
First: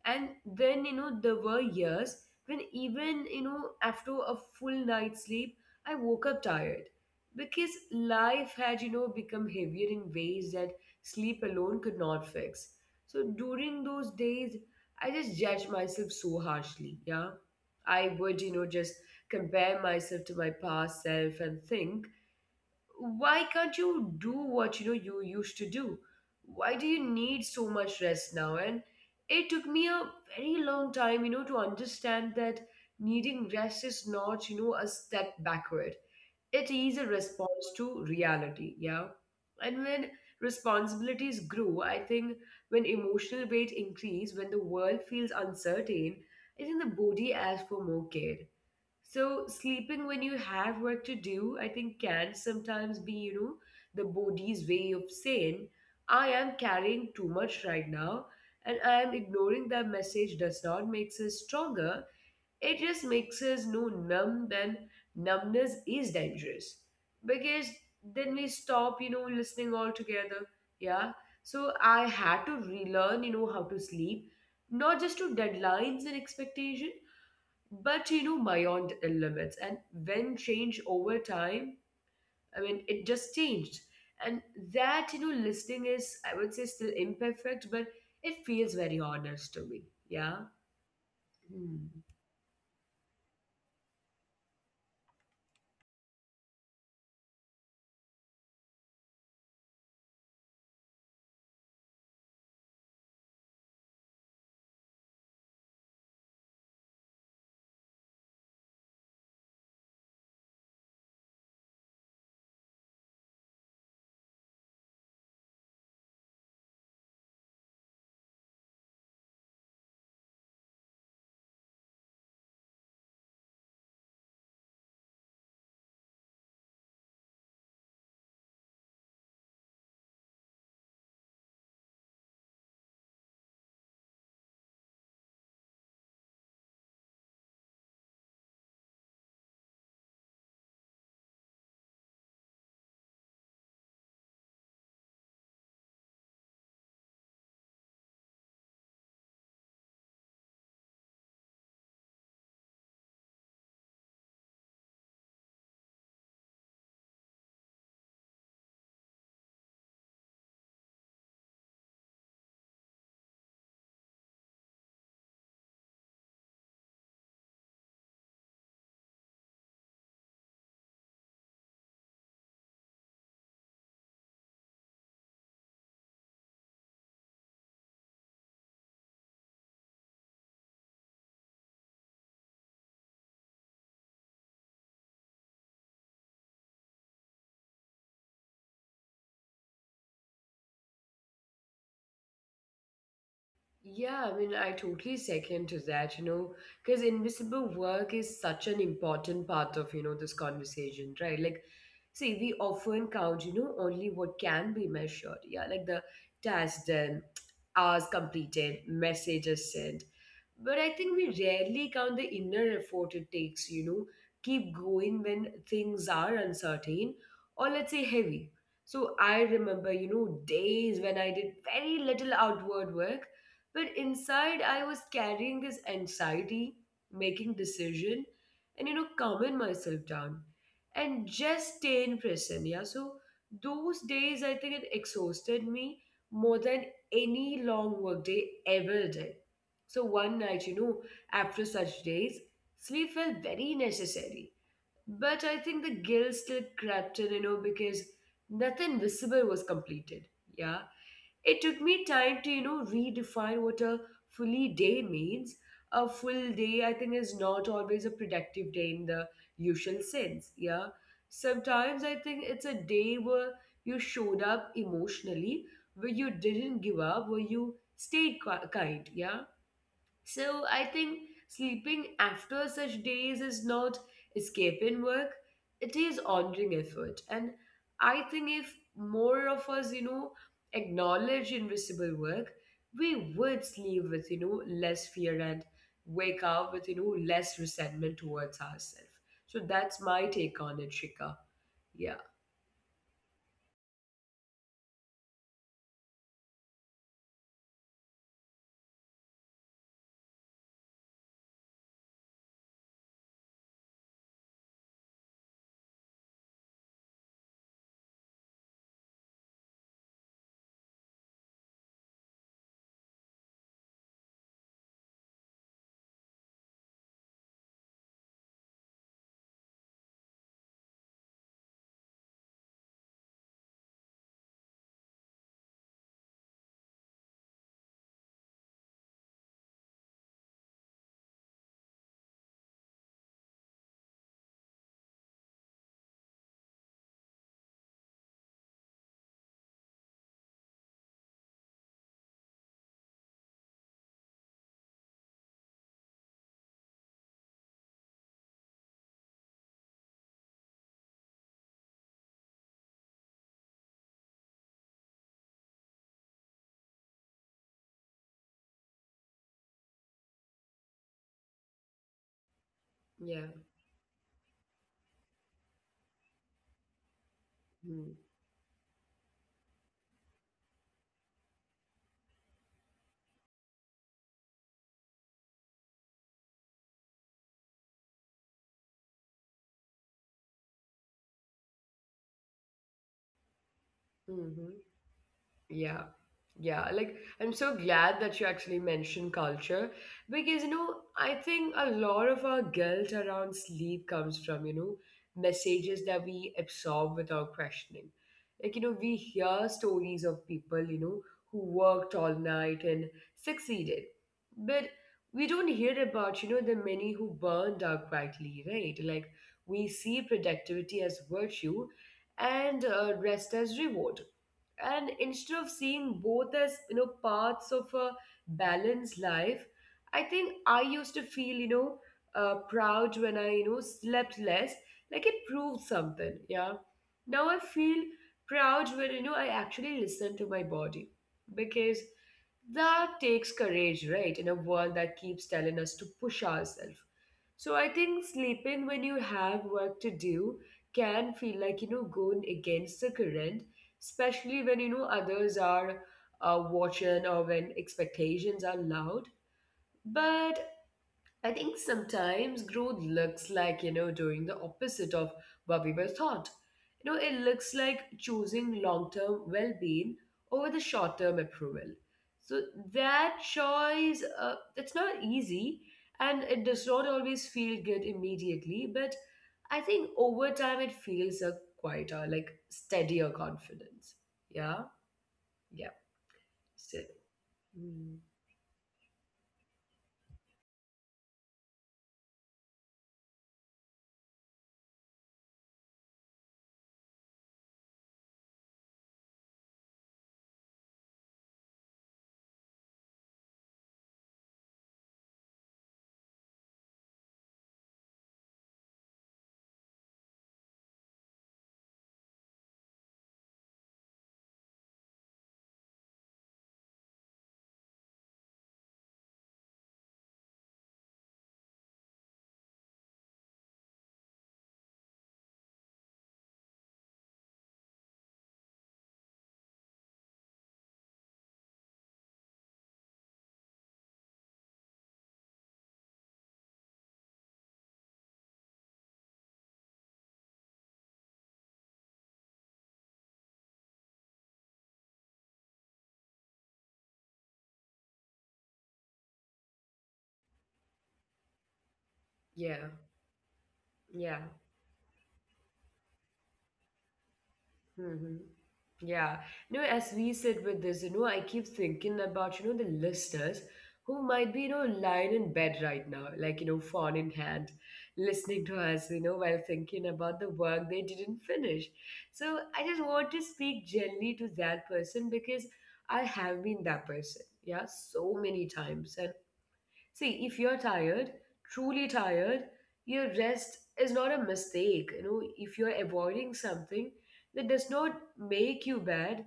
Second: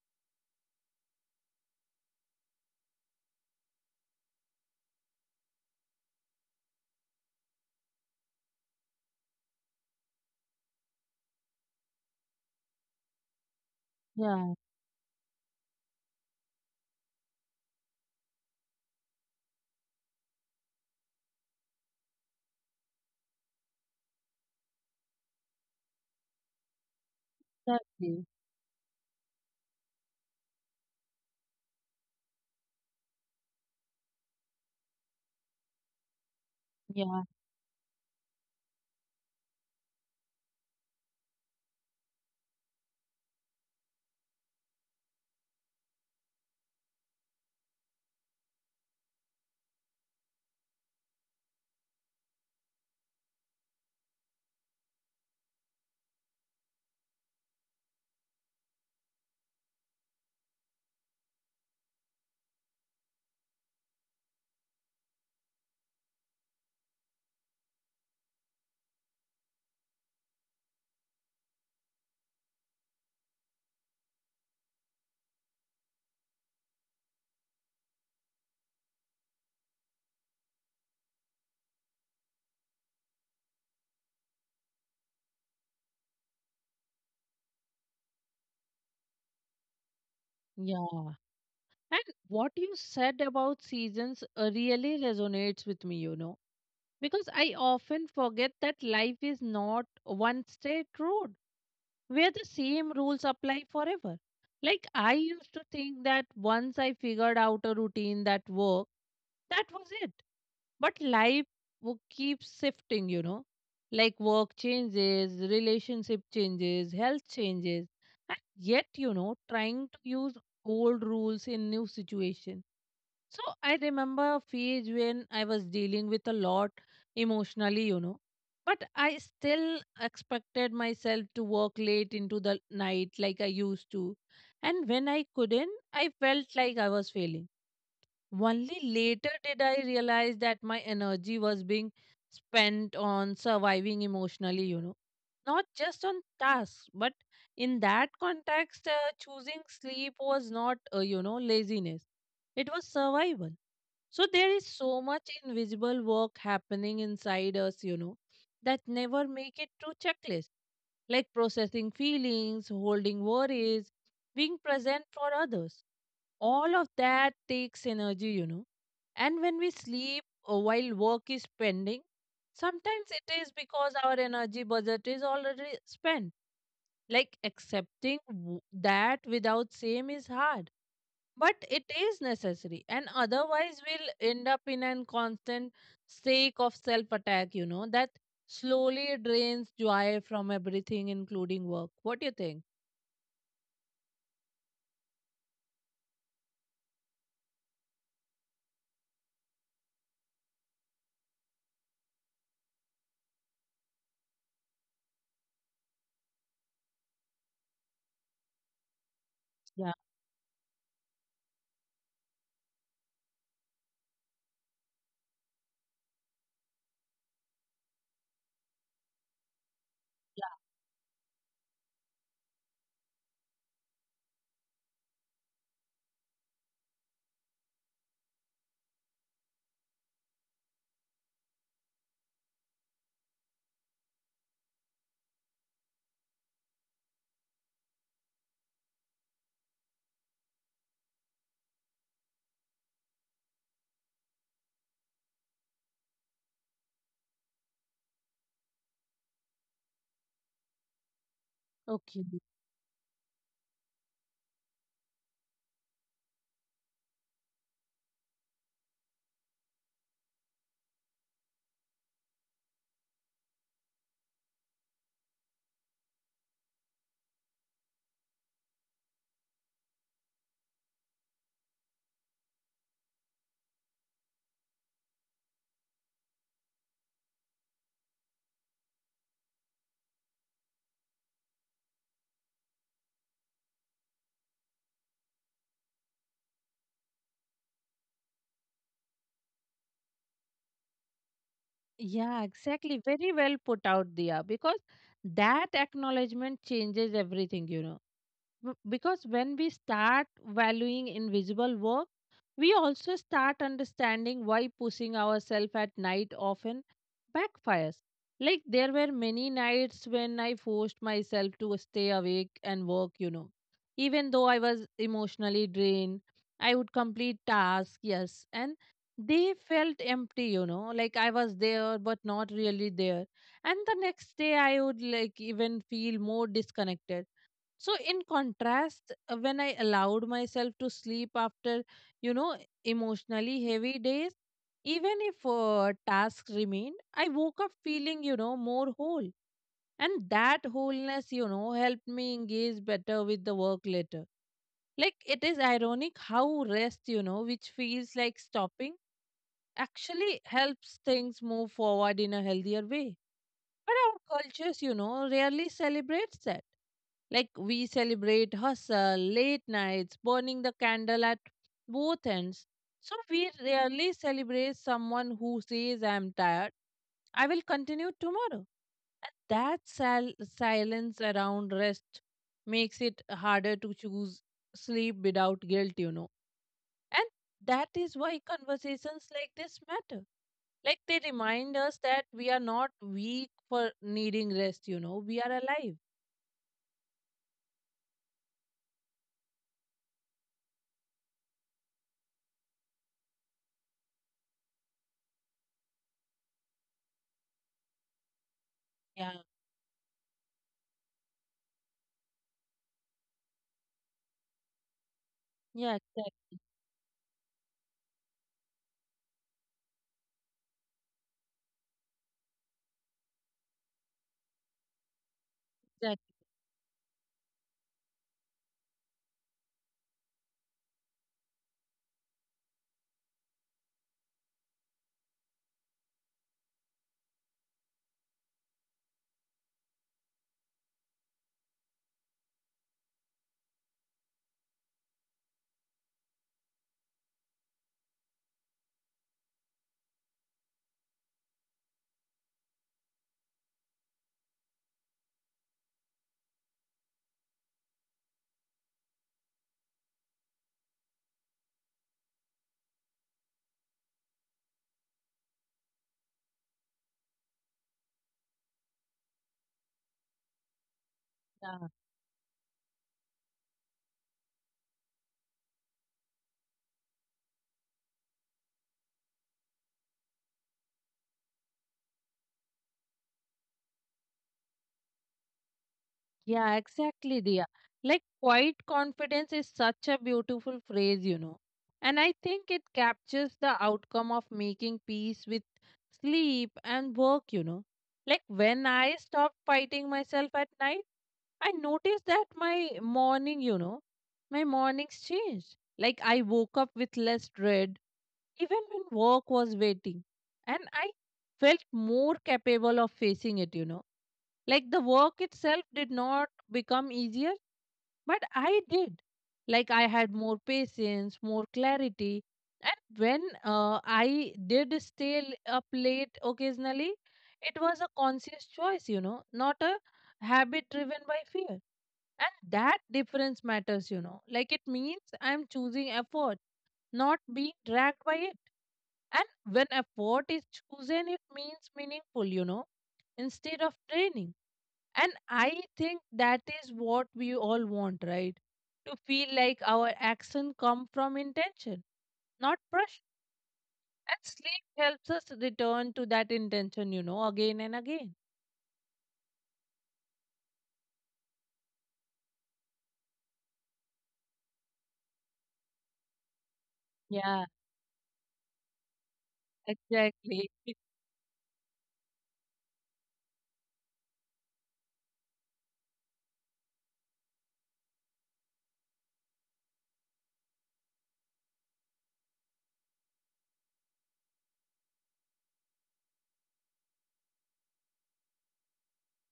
And then there were years when even after a full night's sleep I woke up tired, because life had become heavier in ways that sleep alone could not fix. So during those
yeah,
days, I just judged myself so harshly, yeah. I would just compare myself to my past self and think, why can't you do what you used to do, why do you need so much
exactly.
rest now? And it took me a very long time to understand that needing rest is not a step backward, it is a
Yeah,
response to reality. Yeah. And when responsibilities grow, I think, when emotional weight increase, when the world feels uncertain, I think the body asks for more care. So sleeping when you have work to do, I think, can sometimes be, the body's way of saying, I am carrying too much right now, and I am ignoring that message does not make us stronger. It just makes us know numb, and numbness is dangerous. Because then we stop, listening altogether. Yeah. So I had to relearn, how to sleep, not just to deadlines and expectation, but beyond the limits, and when change over time, I mean, it just changed. And that listening is, I would say, still imperfect, but it feels very honest to me. Yeah.
yeah,
Hmm.
and what you said about seasons really resonates with me, you know, because I often forget that life is not one straight road where the same rules apply forever. Like, I used to think that once I figured out a routine that worked, that was it. But life keeps shifting, you know. Like work changes, relationship changes, health changes. And yet, you know, trying to use old rules in new situation. So I remember a phase when I was dealing with a lot emotionally, you know. But I still expected myself to work late into the night like I used to. And when I couldn't, I felt like I was failing. Only later did I realize that my energy was being spent on surviving emotionally, you know, not just on tasks. But in that context, choosing sleep was not, laziness, it was survival. So there is so much invisible work happening inside us, you know, that never make it to checklist like processing feelings, holding worries, being present for others. All of that takes energy, you know. And when we sleep while work is pending, sometimes it is because our energy budget is already spent. Like accepting that without same is hard, but it is necessary, and otherwise we'll end up in a constant state of self attack. You know that slowly drains joy from everything, including work. What do you think?
Yeah, I mean, I totally second to that, because invisible work is such an important part of, this conversation, right? Like, see, we often count, only what can be measured. Yeah, like the task done, hours completed, messages
Yeah.
sent. But I think we rarely count the inner effort it takes, keep going when things are uncertain or, let's say, heavy. So I remember, days when I did very little outward work, but inside, I was carrying this anxiety, making decision, and calming myself down, and just staying present. Yeah. So those days, I think it exhausted me more than any long workday ever did. So one night, after such days, sleep felt very necessary. But I think the guilt still crept in, because nothing visible was completed. Yeah. It took me time
Okay.
to, redefine what a fully day means. A full day, I think, is not always a productive day in the usual sense. Yeah. Sometimes I think it's a day where you showed up emotionally, where you didn't give up, where you stayed kind. Yeah. So I think sleeping after such days is not escaping work, it is honoring effort. And I think if more of us, acknowledge invisible work, we would sleep with, less fear and wake up with, less resentment towards ourselves. So that's my take on it, Shika. Yeah.
Yeah, exactly. Very well put out, Dia, because that acknowledgement changes everything, you know. Because when we start valuing invisible work, we also start understanding why pushing ourselves at night often backfires. Like, there were many nights when I forced myself to stay awake and work, you know. Even though I was emotionally drained, I would complete tasks, yes, and they felt empty, you know, like I was there but not really there. And the next day, I would like even feel more disconnected. So, in contrast, when I allowed myself to sleep after, you know, emotionally heavy days, even if tasks remained, I woke up feeling, you know, more whole. And that wholeness, you know, helped me engage better with the work later. Like, it is ironic how rest, you know, which feels like stopping, actually helps things move forward in a healthier way. But our cultures, you know, rarely celebrates that like we celebrate hustle, late nights, burning the candle at both ends. So we
Yeah.
rarely celebrate someone who says, I'm tired, I will continue tomorrow. And that silence around rest makes it harder to choose sleep without guilt, you know. And that is why conversations like this matter like they remind us that we are not weak for needing rest, you know,
Mm-hmm.
we are alive.
Yeah. Yeah, like I'm so glad that you actually mentioned culture, because I think a lot of our guilt around sleep comes from, messages that we absorb without questioning. Like,
Yeah,
we hear stories of people, who worked all night and succeeded. But we don't
yeah,
hear about, the many who burned out quietly, right? Like, we see productivity as virtue and rest as reward, and instead of
exactly.
seeing both as parts of a balanced life, I think I used to feel proud when I slept less, like it proved something. Yeah. Now I feel proud when I actually listen to my body, because that takes courage, right, in a world that keeps telling us to push ourselves. So I think sleeping when you have work to do can feel like going against the current, especially when others are watching or when expectations are loud. But I think sometimes growth looks like doing the opposite of what we were taught. You know it looks like choosing long-term well-being over the short-term
Yeah,
approval. So that choice, it's not easy, and it does not always feel good immediately, but I think over time it feels a quieter, like steadier, confidence. Yeah. Yeah.
yeah,
So,
exactly, Dia.
mm,
Like quiet confidence is such a beautiful phrase, you know. And I think it captures the outcome of making peace with sleep and work, you know. Like when I stopped fighting myself at night, I noticed that my morning, you know, my mornings changed. Like I woke up with less dread, even when work was waiting. And I felt more capable of facing it, you know. Like the work itself did not become easier, but I did. Like I had more patience, more clarity. And when I did stay up late occasionally, it was a conscious choice, you know, not a habit driven by fear. And that difference matters, you know. Like it means I'm choosing effort, not being dragged by it. And when effort is chosen, it means meaningful, you know, instead of draining. And I think that is what we all want, right? To feel like our action come from intention, not
yeah.
pressure. And
Yeah.
sleep helps us return to that intention, you know, again and again.
Hmm. Yeah. As we said with this, I keep thinking about, the listeners who might be, lying in bed right now, like, phone in
Yeah,
hand, listening to us, while thinking about the
exactly.
work they didn't finish. So I just want to speak gently to that person, because I have been that person, yeah, so many times. And see, if you're tired, truly tired, your rest is not a mistake. If you're avoiding something, that does not make you bad,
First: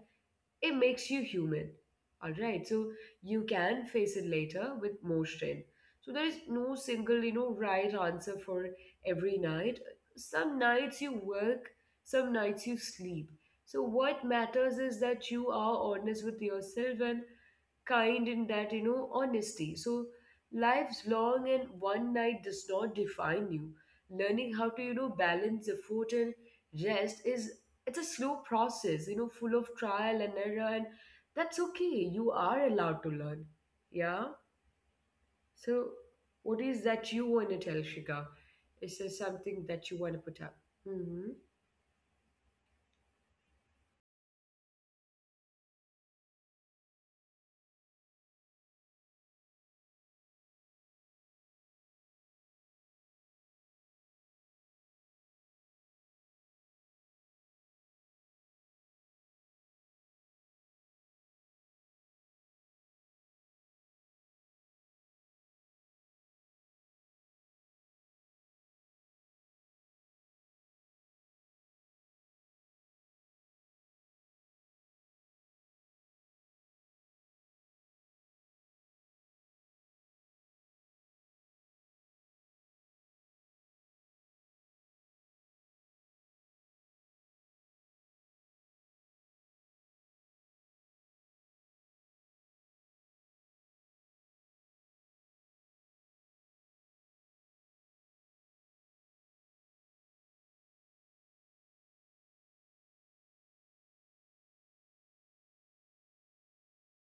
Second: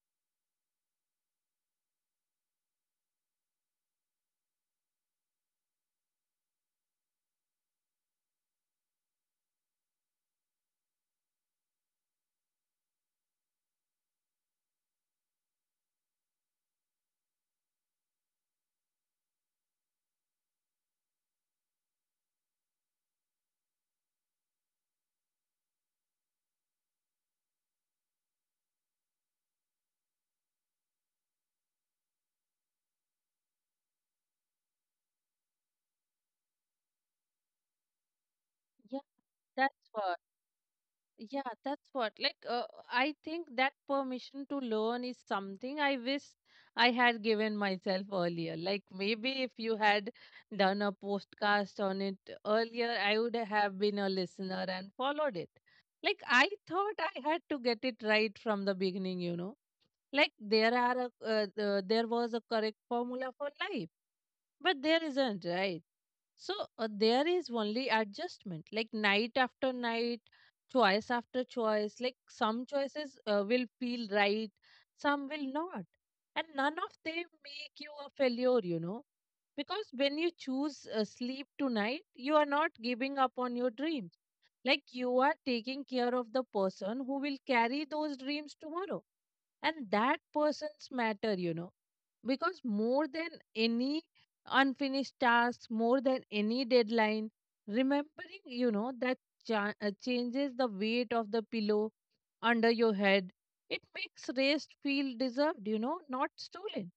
it makes you human. All right, so you can face it later with more strength. So there is no single, right answer for every night. Some nights you work, some nights you sleep. So what matters is that you are honest with yourself and kind in that, honesty. So life's long and one night does not define you. Learning how to, balance effort and rest is it's a slow process, full of trial and error, and that's okay. You are allowed to learn. Yeah. So what is that you want to tell Shika? Is
Yeah,
there something
that's
that you want to
why.
put up? Mm-hmm.
Yeah, that's what. I think that permission to learn is something I wish I had given myself earlier. Like, maybe if you had done a podcast on it earlier, I would have been a listener and followed it. Like, I thought I had to get it right from the beginning, you know. Like there are there was a correct formula for life, but there isn't, right? So there is only adjustment, like night after night, choice after choice. Like some choices will feel right, some will not, and none of them make you a failure, you know. Because when you choose sleep tonight, you are not giving up on your dreams like you are taking care of the person who will carry those dreams tomorrow. And that person's matter, you know, because more than any unfinished task, more than any deadline, remembering, you know, that changes the weight of the pillow under your head. It makes rest feel deserved, you know, not stolen.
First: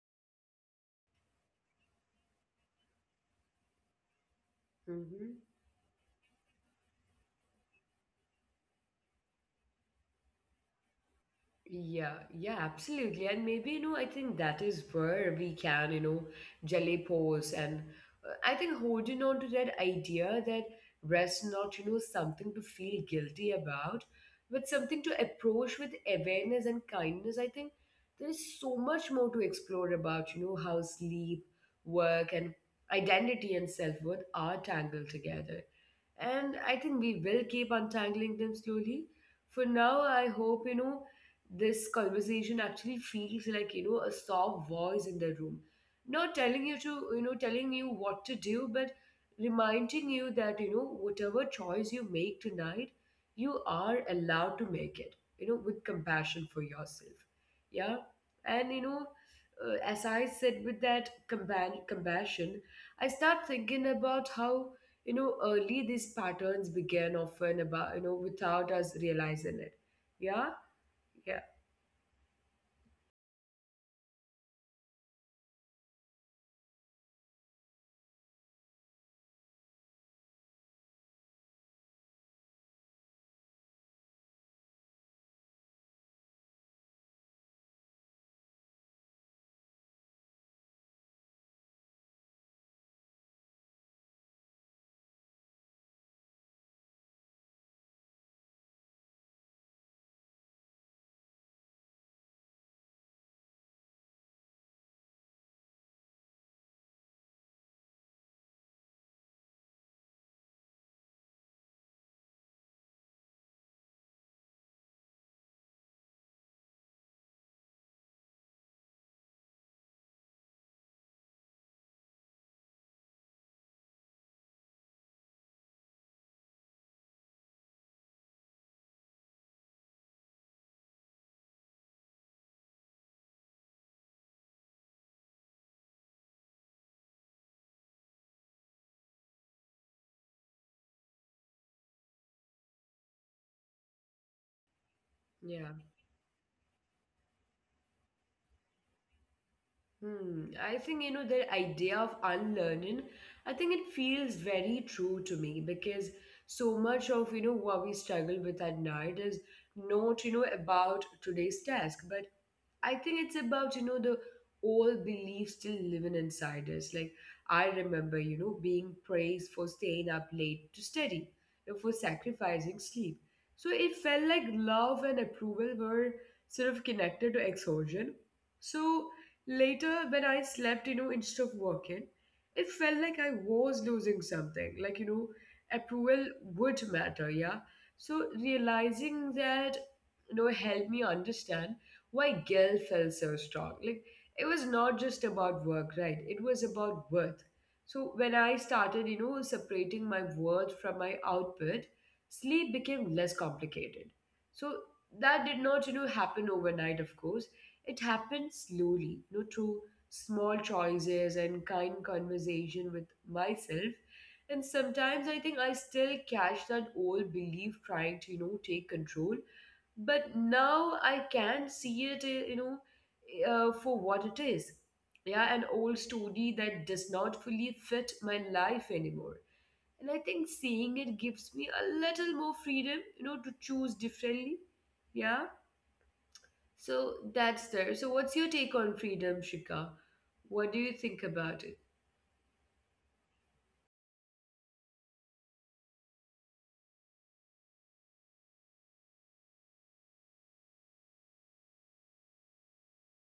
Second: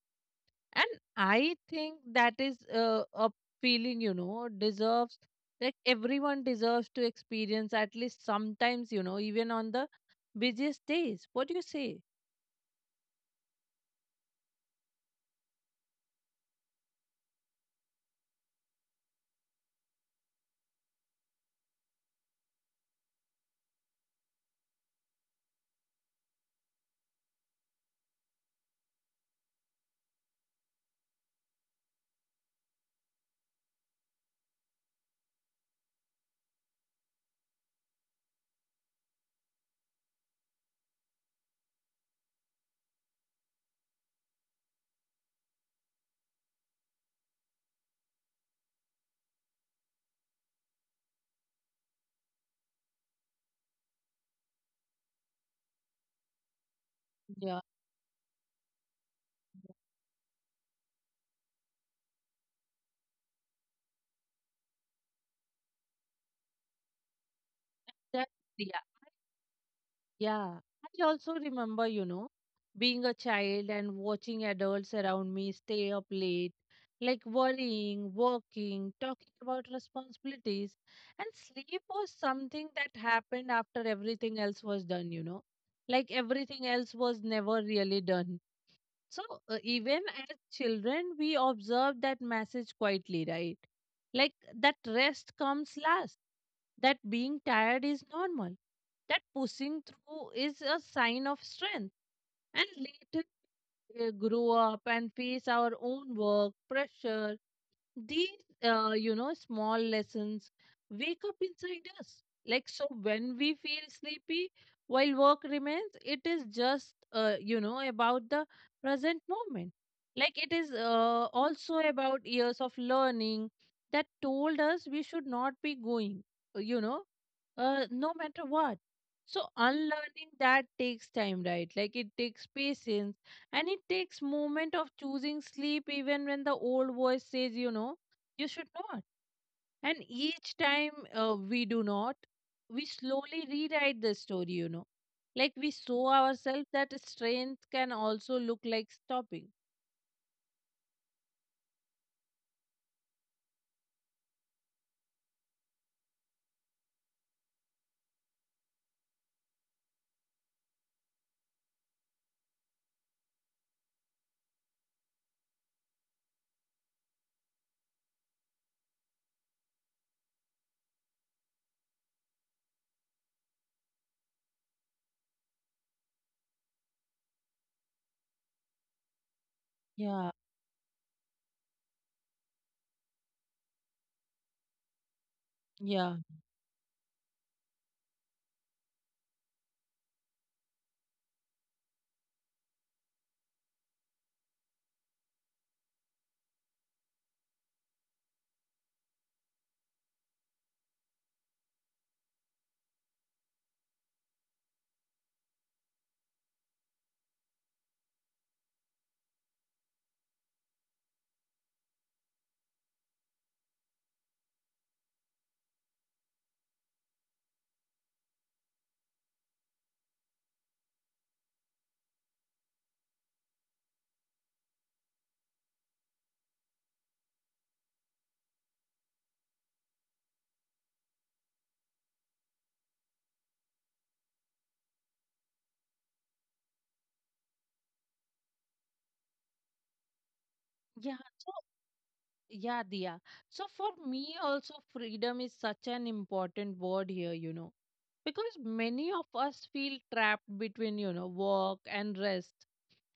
And I think that is a feeling, you know, deserves,
Mm-hmm.
like everyone deserves to experience at least sometimes, you know, even on the busiest days. What do you say?
Yeah, yeah, absolutely. And maybe, I think that is where we can, jelly pose. And I think holding on to that idea that rest not, something to feel guilty about, but something to approach with awareness and kindness. I think there is so much more to explore about, how sleep, work, and identity and self-worth are tangled together. And I think we will keep untangling them slowly. For now, I hope, this conversation actually feels like a soft voice in the room, not telling you what to do, but reminding you that whatever choice you make tonight, you are allowed to make it with compassion for yourself.
Yeah,
Yeah. And, as I said, with that compassion, I start thinking about how, early these patterns began, often about,
that,
without
yeah.
us realizing it. Yeah.
Yeah, I also
Yeah.
remember, you know, being a child and watching adults around me stay up late, like worrying, working, talking about responsibilities. And sleep was something that happened after everything else was done, you know. Like everything else was never really done. So, even as children, we observe that message quietly, right? Like that rest comes last, that being tired is normal, that pushing through is a sign of strength. And later, grow up and face our own work, pressure, these small lessons wake up inside us like so when we feel sleepy while work remains it is just about the present moment like it is also about years of learning that told us we should not be going uh, you know no matter what. So unlearning that takes time, right? Like it takes patience and it takes moment of choosing sleep even when the old voice says, you know, you should not. And each time we do not, we slowly rewrite the story, you know. Like we
Yeah.
show ourselves that strength can also look like stopping.
Hmm. I think, the idea of unlearning, I think it feels very true to me because so much of, what we struggle with at night is not, about today's task, but I think it's about, the old beliefs still living inside us. Like, I remember, being praised for staying up late to study, for sacrificing sleep. So it felt like love and approval were sort of connected to exhaustion. So later, when
Yeah,
I slept, instead of working, it felt like I was losing something. Like,
yeah.
approval would matter, yeah. So realizing that, helped me understand why guilt felt so strong. Like, it was not just about work, right? It was about worth. So when I started, separating my worth from my output, sleep became less complicated. So that did not, happen overnight, of course. It happened slowly, through small choices and kind conversation with myself. And sometimes I think I still catch that old belief trying to, take control, but now I can see it for what it is. Yeah, an old story that does not fully fit my life anymore. And I think seeing it gives me a little more freedom to choose differently. Yeah. So that's there. So what's your take on freedom, Shika? What do you think
Yeah, so
about it?
yeah, Dia. So for me also freedom is such an important word here, you know, because many of us feel trapped between you know work and rest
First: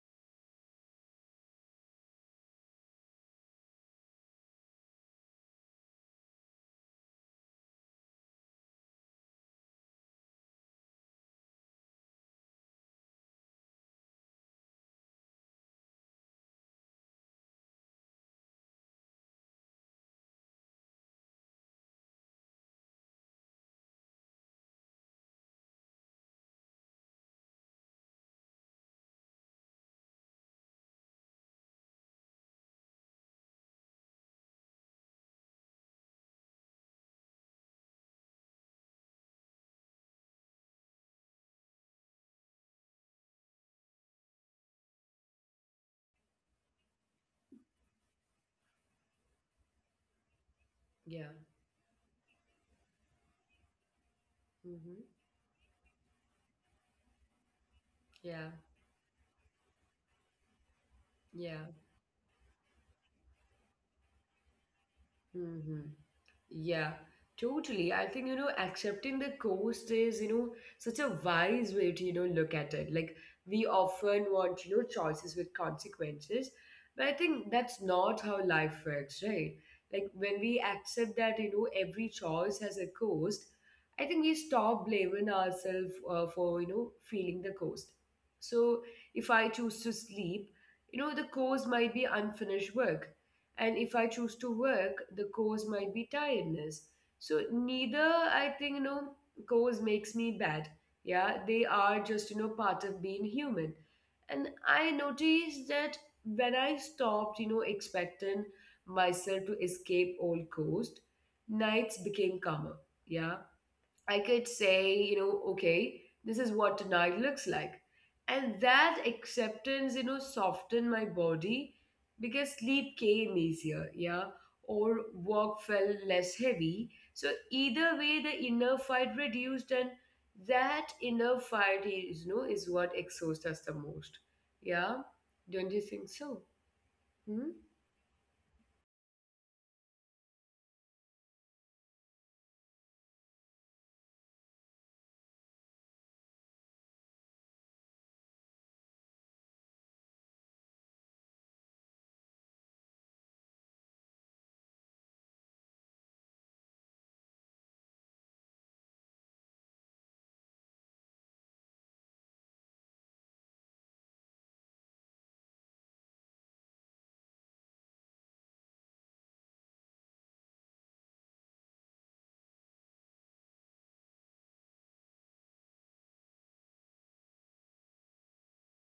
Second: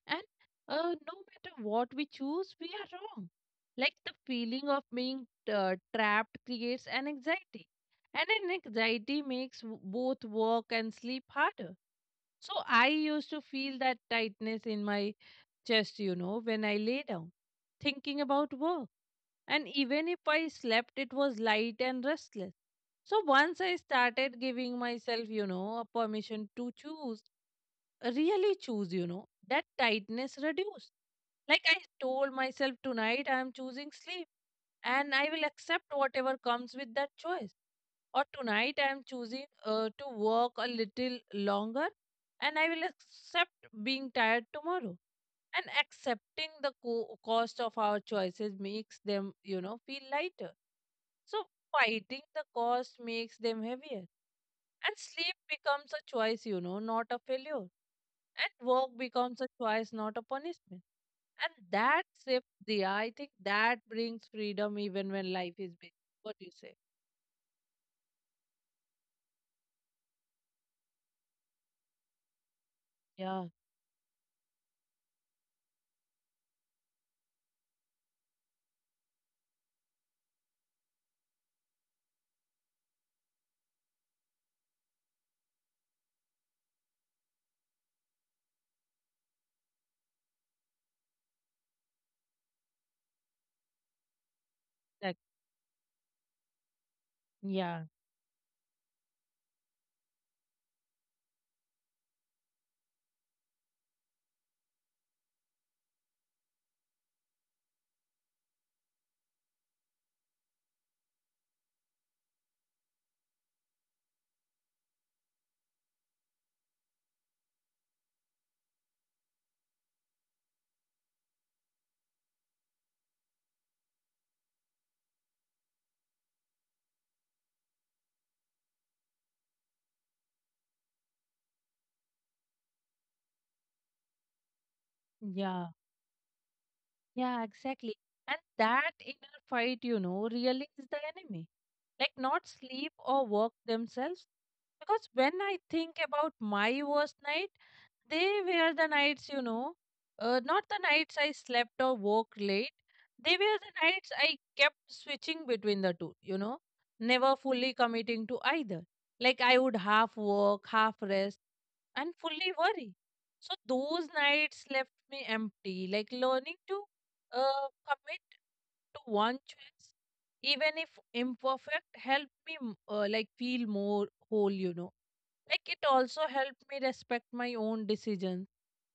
and no matter what we choose we are wrong like the feeling of being trapped creates an anxiety and an anxiety makes both work and sleep harder. So I used to feel that tightness in my chest, you know, when I lay down thinking about work, and even if I slept, it was light and restless. So once I started giving myself, you know, a permission to choose, really choose, you know, that tightness reduced. Like I told myself tonight, I am choosing sleep and I will accept whatever comes with that choice. Or tonight, I am choosing to work a little longer and I will accept being tired tomorrow. And accepting the cost of our choices makes them feel lighter.
Yeah.
So fighting the cost makes them heavier, and
Hmm.
sleep becomes a choice, not a failure,
Yeah.
and work becomes a choice not a punishment. And
Yeah.
that shift, the I think that brings freedom even when life is
Hmm.
busy. What do you say?
Yeah, totally. I think, accepting the cost is, such a wise way to, look at it. Like,
Yeah,
we often want, choices with consequences, but I think that's not how life works, right? Like, when we accept that, every choice has a cost, I think we stop blaming ourselves for, feeling the cost. So, if I choose to sleep, the cost might be unfinished work. And if I choose to work,
that,
the cause might be tiredness. So
yeah,
neither, I think, cause makes me bad. Yeah, they are just, part of being human. And I noticed that when I stopped, expecting myself to escape all cost, nights became calmer. Yeah. I could say, okay, this is what tonight looks like. And that acceptance, softened my body because sleep came easier, yeah, or work felt less heavy. So either way, the inner fight reduced, and that inner fight is what exhausts us the most. Yeah,
yeah.
don't you think so?
Yeah,
Hmm?
exactly. And that inner fight, really is the enemy. Like, not sleep or work themselves. Because when I think about my worst night, they were the nights, not the nights I slept or woke late. They were the nights I kept switching between the two, never fully committing to either. Like I would half work, half rest, and fully worry. So those nights left me empty. Like learning to commit to one choice, even if imperfect, helped me like feel more whole, Like it also helped me respect my own decisions,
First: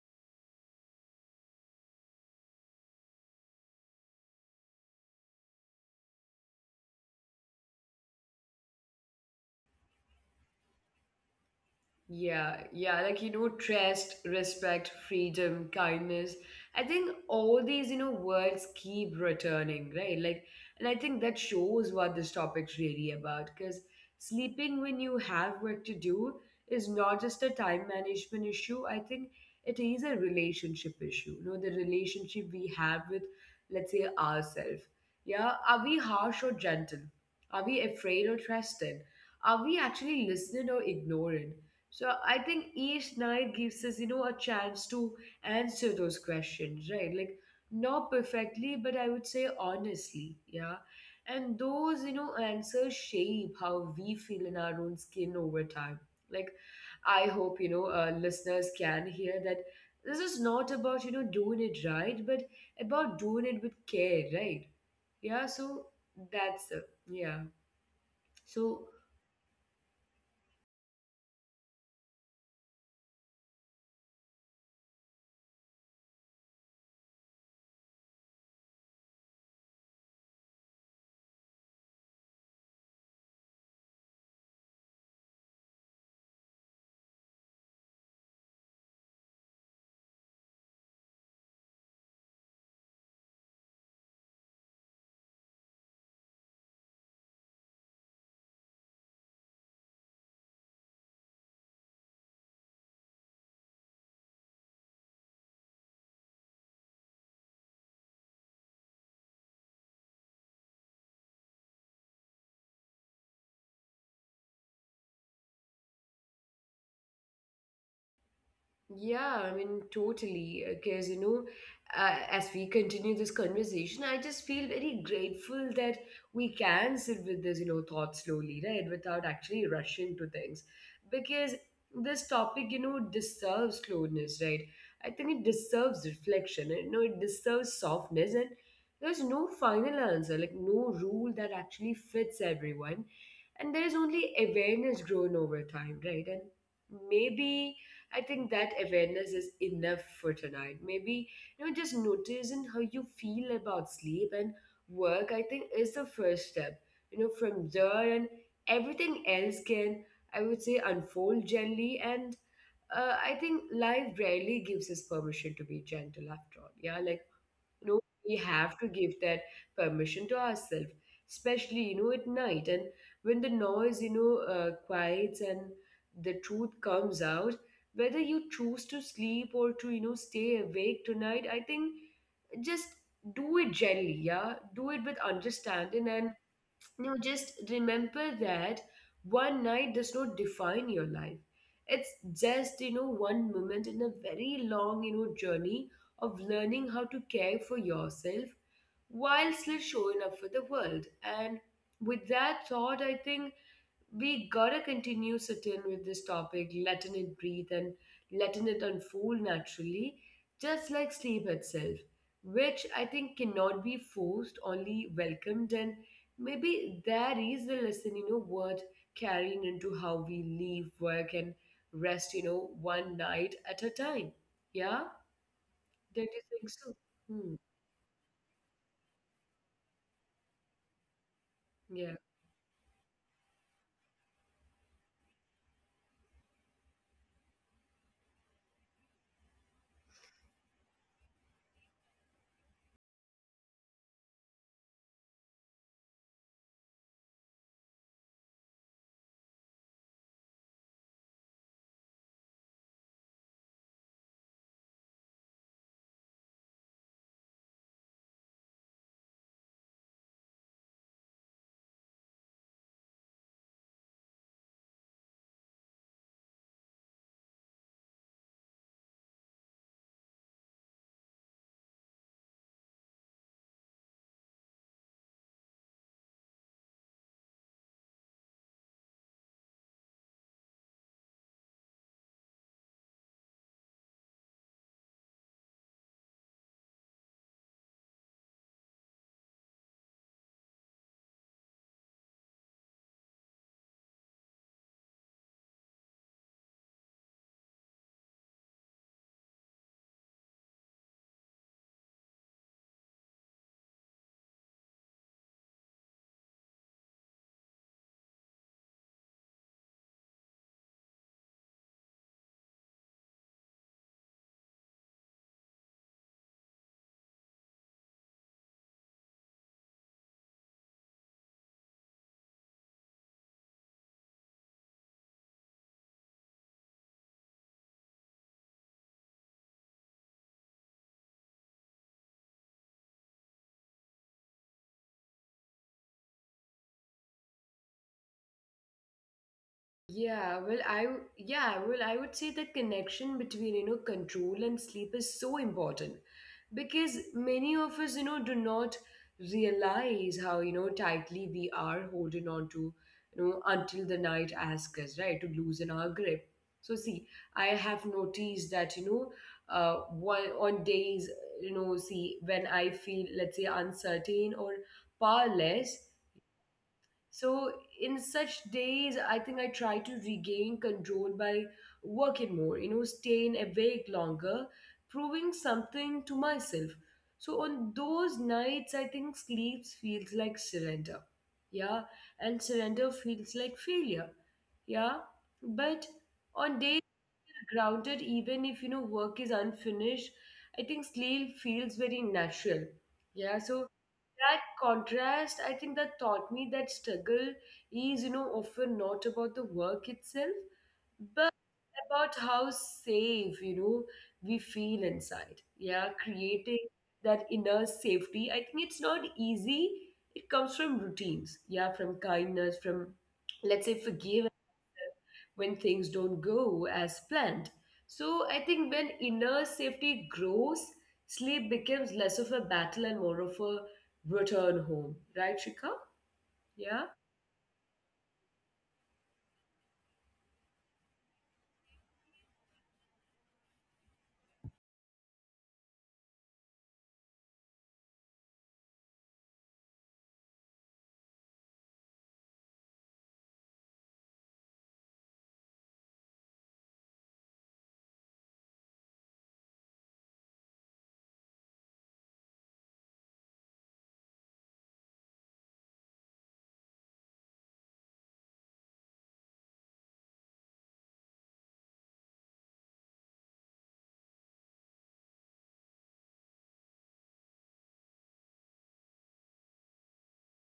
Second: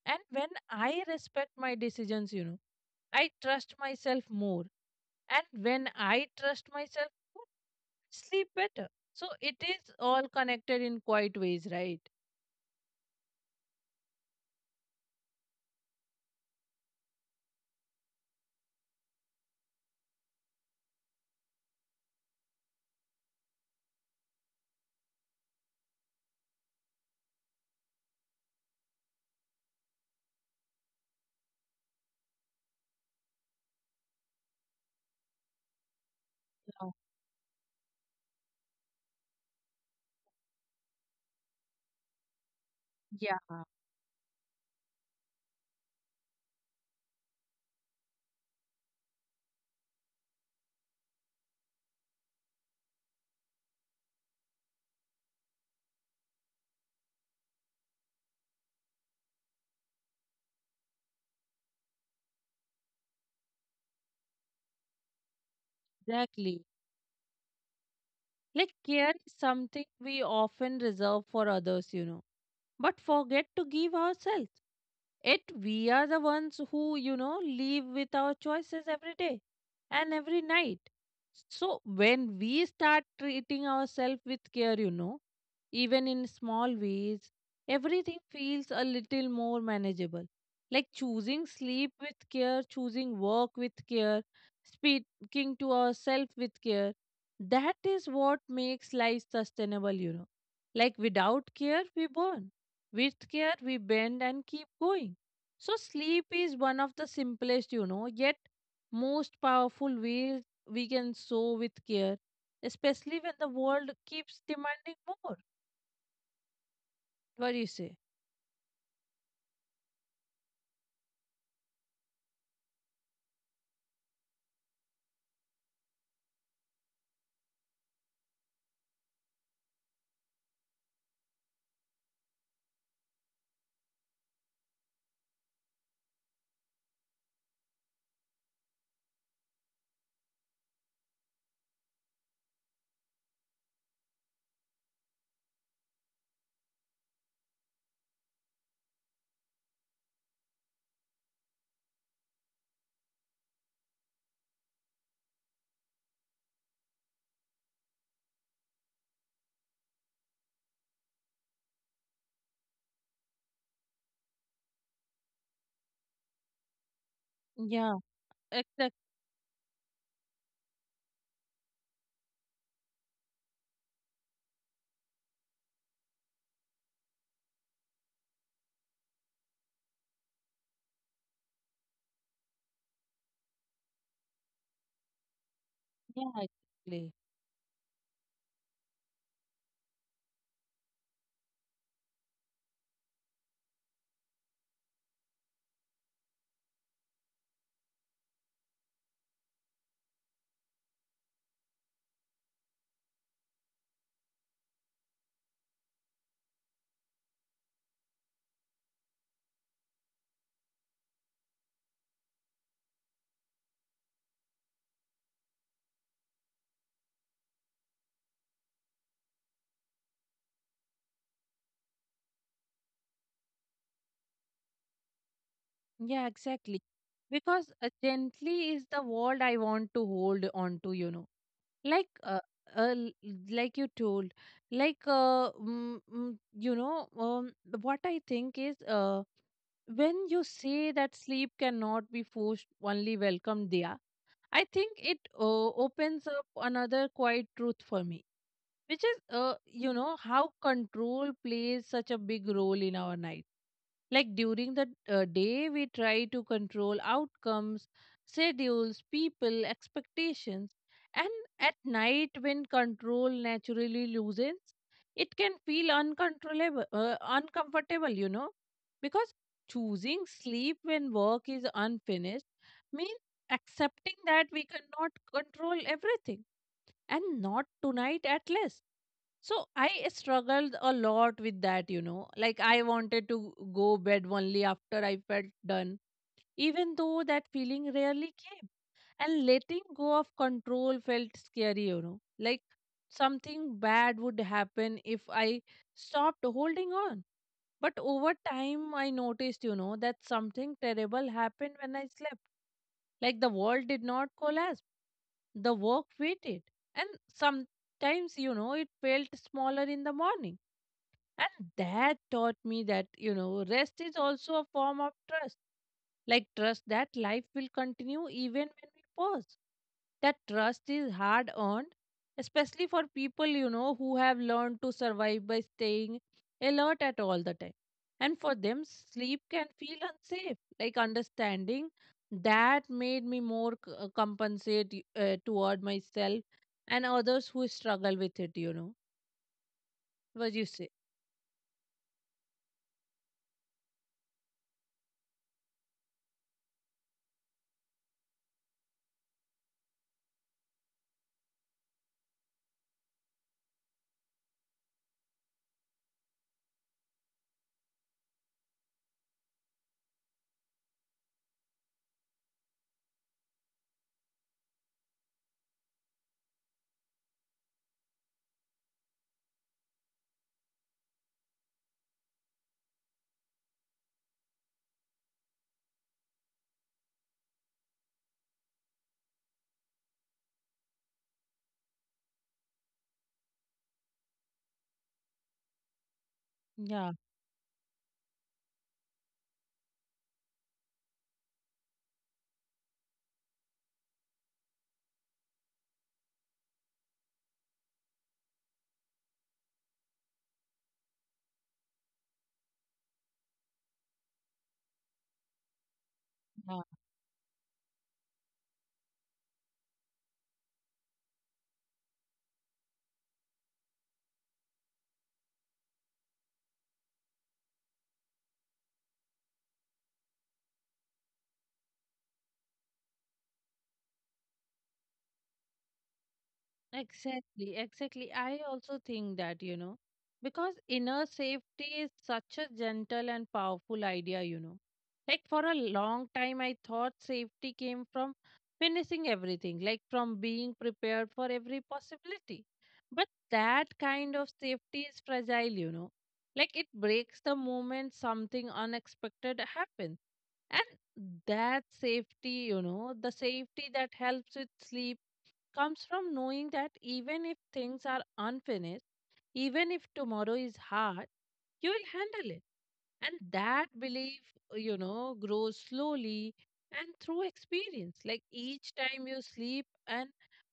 and when I respect my decisions, I trust myself more. And when I trust myself more, I sleep better. So it is all connected in quite ways, right?
Yeah, yeah, like, trust, respect, freedom, kindness. I think all these, words keep returning, right? Like, and I think that shows what this topic's really about, because sleeping when you have work to do is not just a time management issue. I think it is a relationship issue, the relationship we have with, let's say, ourselves. Yeah, are we harsh or
Yeah.
gentle? Are we afraid or trusted? Are we actually listening or ignoring? So I think each
Yeah.
night gives us, a chance to answer those questions, right? Like, not perfectly, but I would say honestly, yeah. And those, answers shape how we feel in our own skin over time. Like, I hope, listeners can hear that this is not about, doing it right, but about doing it with care, right? Yeah, so
Exactly.
that's. Yeah.
Like,
So
care is something we often reserve for others, but forget to give ourselves. It, we are the ones who, live with our choices every day and every night. So when we start treating ourselves with care, even in small ways, everything feels a little more manageable. Like choosing sleep with care, choosing work with care, speaking to ourselves with care. That is what makes life sustainable, Like without care, we burn. With care, we bend and keep going. So sleep is one of the simplest, yet most powerful ways we can sow with care, especially when the world keeps demanding more. What do you say?
yeah, I mean, totally. Because, as we continue this conversation, I just feel very grateful that we can sit with this, thought slowly, right? Without actually rushing to things. Because this topic, deserves slowness, right? I think it deserves reflection, and, it deserves softness. And there's no final answer, like, no rule that actually fits everyone. And there is only awareness grown over time, right? And maybe I think that awareness is enough for tonight. Maybe, just noticing how you feel about sleep and work, I think, is the first step. From there, and everything else can, I would say, unfold gently. And I think life rarely gives us permission to be gentle after all. Yeah, like, you
Yeah,
know we have to
exactly.
give that permission to ourselves, especially, at night. And when the noise, quiets and the truth comes out, whether you choose to sleep or to, stay awake tonight, I think just do it gently. Yeah, do it with understanding. And
Yeah, exactly.
now, just remember that one night does not define your life. It's just, one moment in a very long, journey of learning how to care for yourself while still showing up for the world. And with that thought, I think we gotta continue sitting with this topic, letting it breathe and letting it unfold naturally, just like sleep itself, which I think cannot be forced, only welcomed. And maybe that is the lesson, worth carrying into how we leave work and rest, one night at a time. Yeah? Don't
Yeah,
you think
exactly.
so? Hmm.
Because gently is the word I want to hold on to, Like,
Yeah.
l- like you told, like, mm, mm, you know, what I think is, when you say that sleep cannot be forced, only welcome there, I think it opens up another quiet truth for me, which is, how control plays such a big role in our night. Like during the day, we try to control outcomes, schedules, people, expectations. And at night, when control naturally loosens, it can feel uncontrollable, uncomfortable, because choosing sleep when work is unfinished means accepting that we cannot control everything, and not tonight at least. So I struggled a lot with that, Like I wanted to go bed only after I felt done, even though that feeling rarely came. And letting go of control felt scary, Like something bad would happen if I stopped holding on. But over time, I noticed, that something terrible happened when I slept. Like the world did not collapse, the work waited. And sometimes, it felt smaller in the morning. And that taught me that, rest is also a form of trust. Like trust that life will continue even when we pause. That trust is hard earned, especially for people, who have learned to survive by staying alert at all the time. And for them, sleep can feel unsafe. Like understanding that made me more compensate toward myself and others who struggle with it, what
Yeah,
you
well,
say.
I would say the connection between, control and sleep is so important because many of us, do not realize how, tightly we are holding on to, until the night asks us, right, to loosen our grip. So see, I have noticed that, one on days, see, when I feel, let's say, uncertain or powerless. So, in such days, I think I try to regain control by working more, staying awake longer, proving something to myself. So, on those nights, I think sleep feels like surrender. Yeah. And surrender feels like failure. Yeah. But on days
Yeah.
grounded, even if, work is unfinished, I think sleep feels very natural. Yeah. So, that contrast, I think, that taught me that struggle is, often not about the work itself, but about how safe, we feel inside. Yeah, creating that inner safety, I think, it's not easy. It comes from routines, yeah, from kindness, from, let's say, forgiveness when things don't go as planned. So I think when inner safety grows, sleep becomes less of a battle and more of a return home, right, Shika? Yeah.
Exactly, exactly. I also think that, because inner safety is such a gentle and powerful idea, Like for a long time, I thought safety came from finishing everything, like from being prepared for every possibility. But that kind of safety is fragile, Like it breaks the moment something unexpected happens. And that safety, the safety that helps with sleep, comes from knowing that even if things are unfinished, even if tomorrow is hard, you will handle it. And that belief, grows slowly and through experience. Like each time you sleep and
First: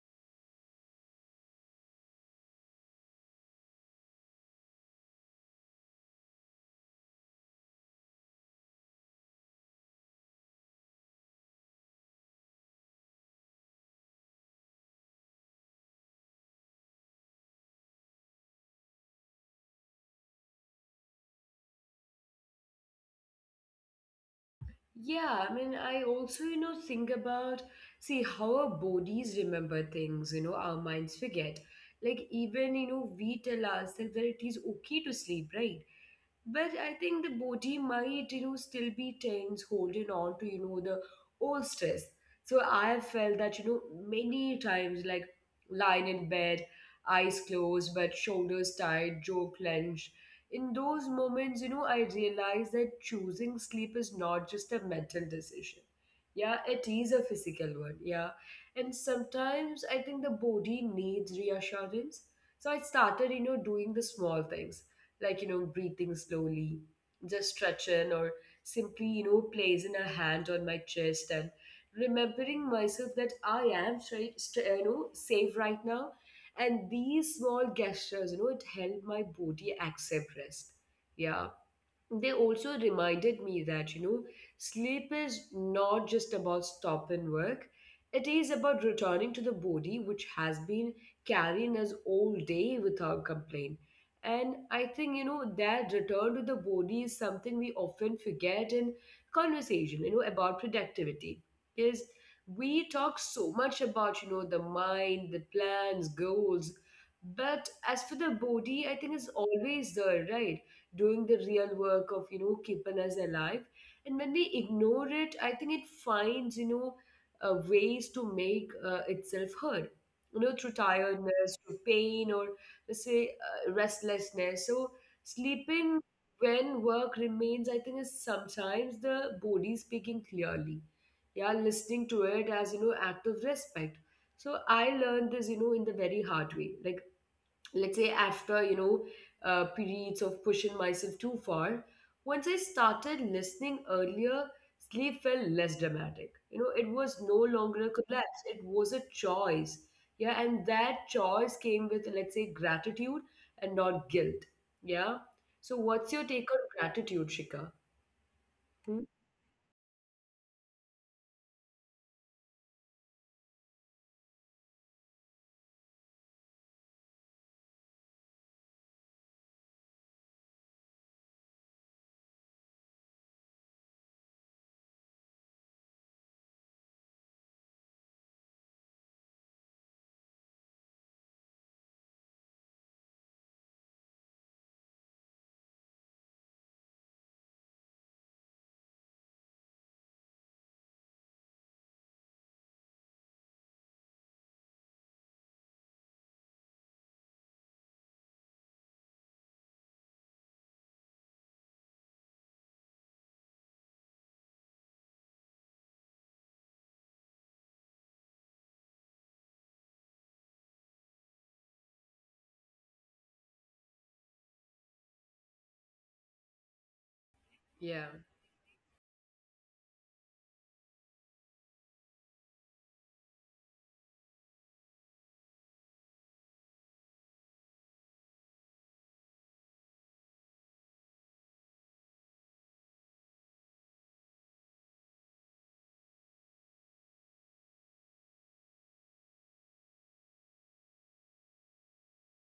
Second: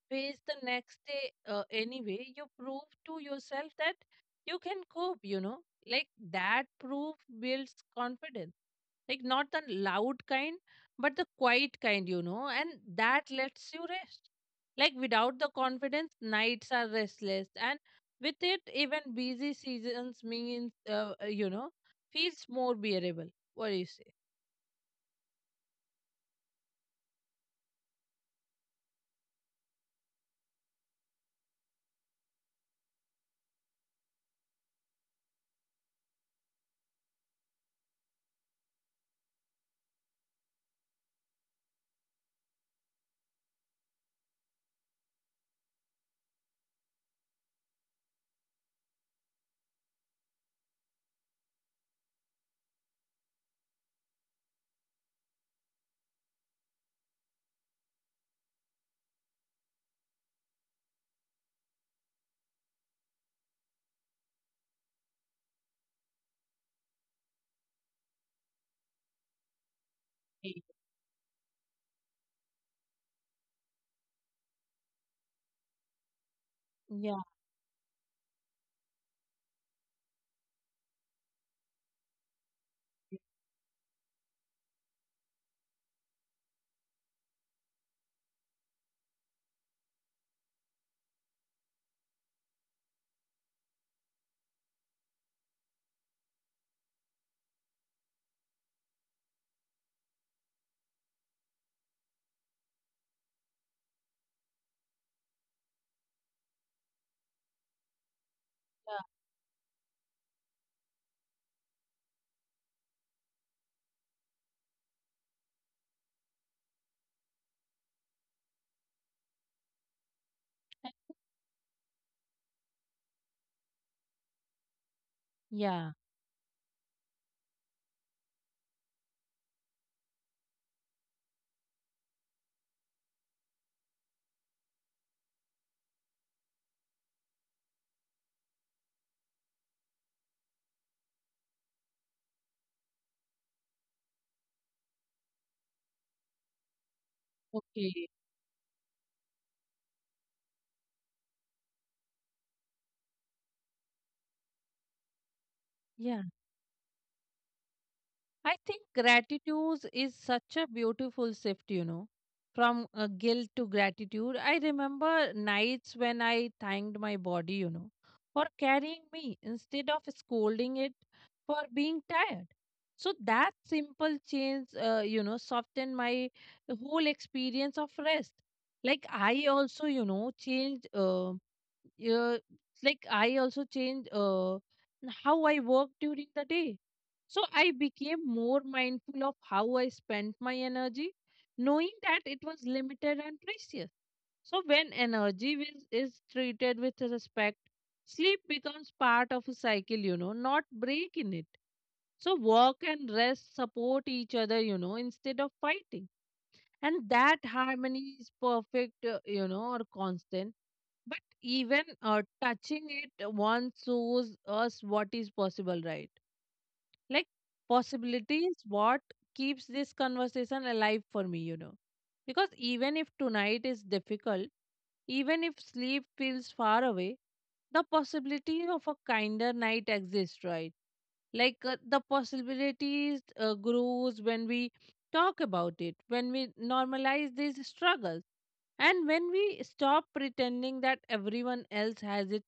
face the next day anyway, you prove to yourself that you can cope, Like that proof builds confidence, like not the loud kind but the quiet kind, and that lets you rest. Like without the confidence, nights are restless, and with it, even busy seasons means feels more bearable. What do you say?
Yeah, I mean, I also, think about, see, how our bodies remember things, our minds forget. Like, even, we tell ourselves that it is okay to sleep, right? But I think the body might, still be tense, holding on to, the old stress. So I have felt that, many times, like lying in bed, eyes closed, but shoulders tight, jaw clenched. In those moments, I realize that choosing sleep is not just a mental decision. Yeah, it is a physical one. Yeah. And sometimes I think the body needs reassurance. So I started, doing the small things, like, breathing slowly, just stretching, or simply, placing a hand on my chest and remembering myself that I am straight, st- you know, safe right now. And
Yeah,
these small gestures, it helped my body accept rest. Yeah, they also reminded me that sleep is not just about stopping work. It is about returning to the body, which has been carrying us all day without complaint. And I think that return to the body is something we often forget in conversation about productivity. Is, we talk so much about the mind, the plans, goals. But as for the body, I
yeah,
think it's always there, right? Doing the real work of keeping us alive. And when we ignore it, I think it finds, ways to make, itself heard, through tiredness, through pain, or let's say restlessness. So
yeah,
sleeping when work remains, I think, is sometimes the body speaking clearly. Yeah, listening to it as act of respect. So I learned this in the very hard way. Like, let's say, after periods of pushing myself too far. Once I started listening earlier, sleep felt less dramatic. It was no longer a
okay,
collapse, it was a choice. Yeah, and that choice came with, let's say, gratitude and not guilt. Yeah. So what's your
yeah.
take on gratitude, Shika?
I think
Hmm?
gratitude is such a beautiful shift, from guilt to gratitude. I remember nights when I thanked my body, for carrying me instead of scolding it for being tired. So that simple change, softened my whole experience of rest. Like I also you know changed uh, like I also changed how I work during the day. So I became more mindful of how I spent my energy, knowing that it was limited and precious. So when energy is treated with respect, sleep becomes part of a cycle, not break in it. So work and rest support each other, instead of fighting. And that harmony is perfect, or constant. But even touching it once shows us what is possible, right? Like
Yeah.
possibility is what keeps this conversation alive for me, Because even if tonight is difficult, even if sleep feels far away, the possibility of a kinder night exists, right? Like the possibilities grows when we talk about it, when we normalize these struggles, and when we stop pretending that everyone else has it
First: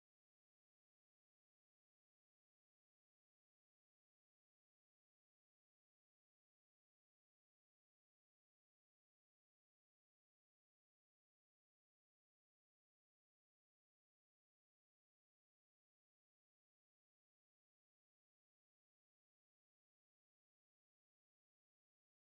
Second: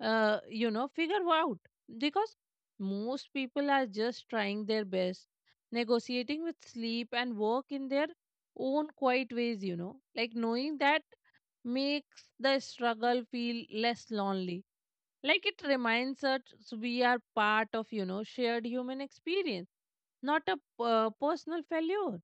figure out. Because most people are just trying their best, negotiating with sleep and work in their own quiet ways, like knowing that makes the struggle feel less lonely. Like it reminds us we are part of, shared human experience, not a personal failure.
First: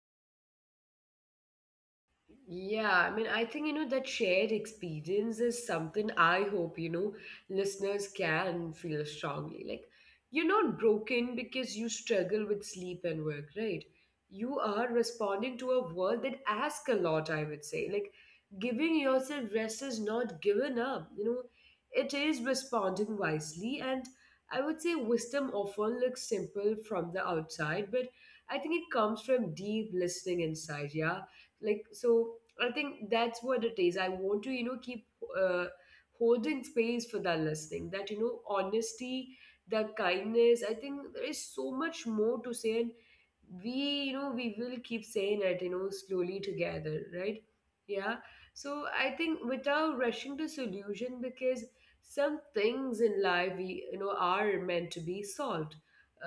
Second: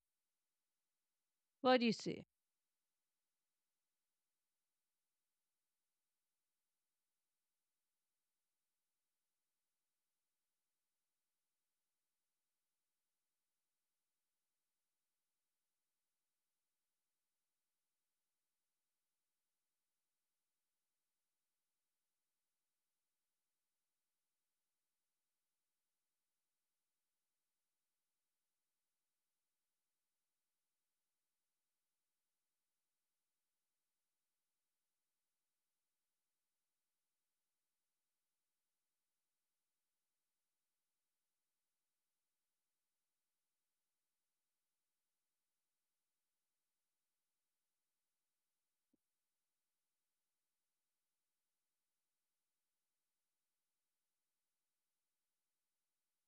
What do you say?
Yeah, I mean, I think, that shared experience is something I hope, listeners can feel strongly. Like, you're not broken because you struggle with sleep and work, right? You are responding to a world that asks a lot, I would say. Like, giving yourself rest is not giving up, it is responding wisely. And I would say wisdom often looks simple from the outside, but I think it comes from deep listening inside. Yeah, like, so I think that's what it is. I want to keep, uh, holding space for that listening, that honesty, the kindness. I think there is so much more to say, and we you know we will keep saying it, slowly, together, right? Yeah. So I think, without rushing to solution, because some things in life we, are meant to be solved,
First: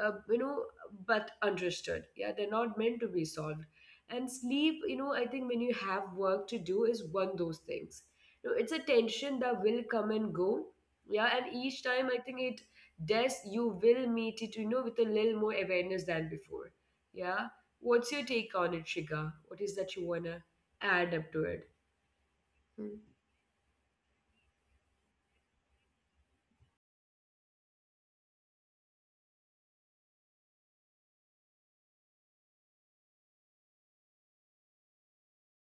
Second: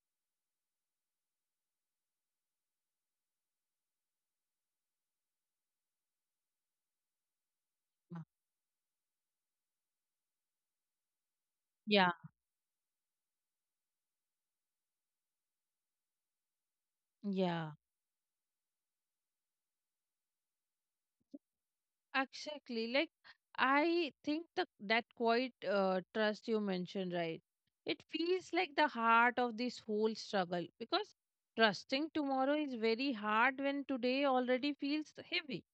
uh, you know but understood. Yeah, they're not meant to be solved. And sleep, I think, when you have work to do, is one of those things. It's a tension that will come and go. Yeah, and each time,
Yeah.
I think, it does. You will meet it with a little more awareness than before. Yeah.
Yeah.
What's your take on it, Shiga? What is that you wanna add up to it?
Exactly. Like, I think that quiet trust you mentioned, right? It feels like the heart of this whole struggle, because trusting tomorrow is very hard when today already feels heavy,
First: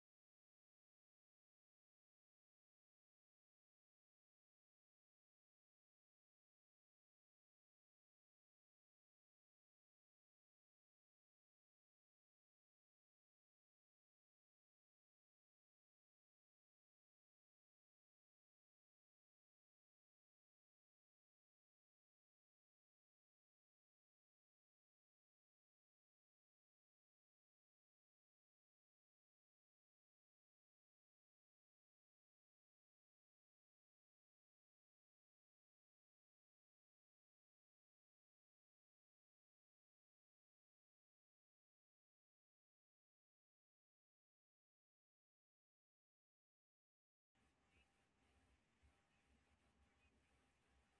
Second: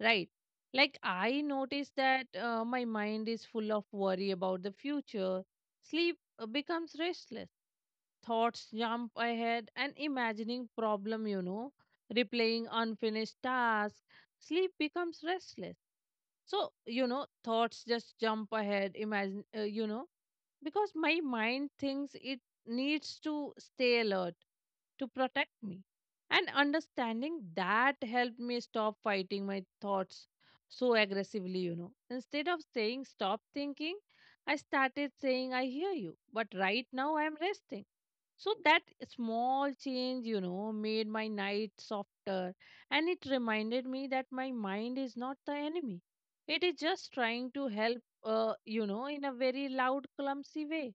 right? Like, I notice that my mind is full of worry about the future. Sleep becomes restless, thoughts jump ahead, and imagining problem, replaying unfinished tasks. Sleep becomes restless so you know thoughts just jump ahead imagine you know Because my mind thinks it needs to stay alert to protect me. And understanding that helped me stop fighting my thoughts so aggressively, instead of saying stop thinking, I started saying I hear you, but right now I am resting. So that small change, made my night softer, and it reminded me that my mind is not the enemy. It is just trying to help, in a very loud, clumsy way.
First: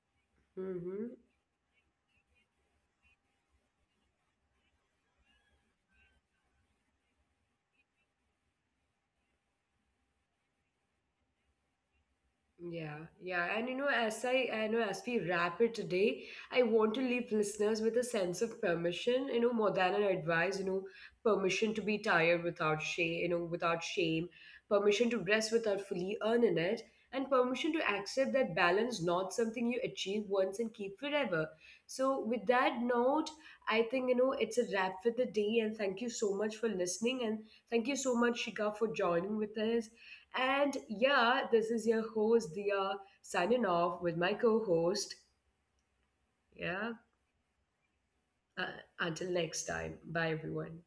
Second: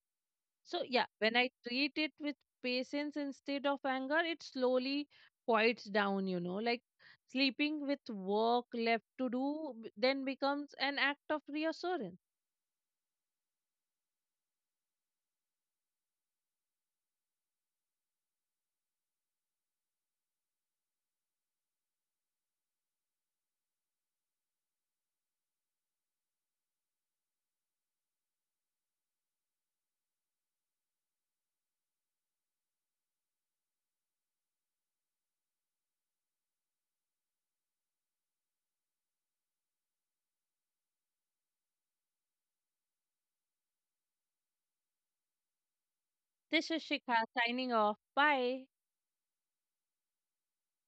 So, yeah,
Mm-hmm.
when I treat it with patience instead of anger, it slowly quiets down, like sleeping with work left to do then becomes an act of reassurance.
Yeah, yeah, and as I know, as we wrap it today, I want to leave listeners with a sense of permission, more than an advice, permission to be tired without shame, without shame, permission to rest without fully earning it, and permission to accept that balance not something you achieve once and keep forever. So, with that note, I think it's a wrap for the day. And thank you so much for listening, and thank you so much, Shika, for joining with us. And yeah, this is your host, Dia, signing off with my co host.
This is
Yeah,
Shikha signing off.
uh,
Bye.
until next time. Bye, everyone.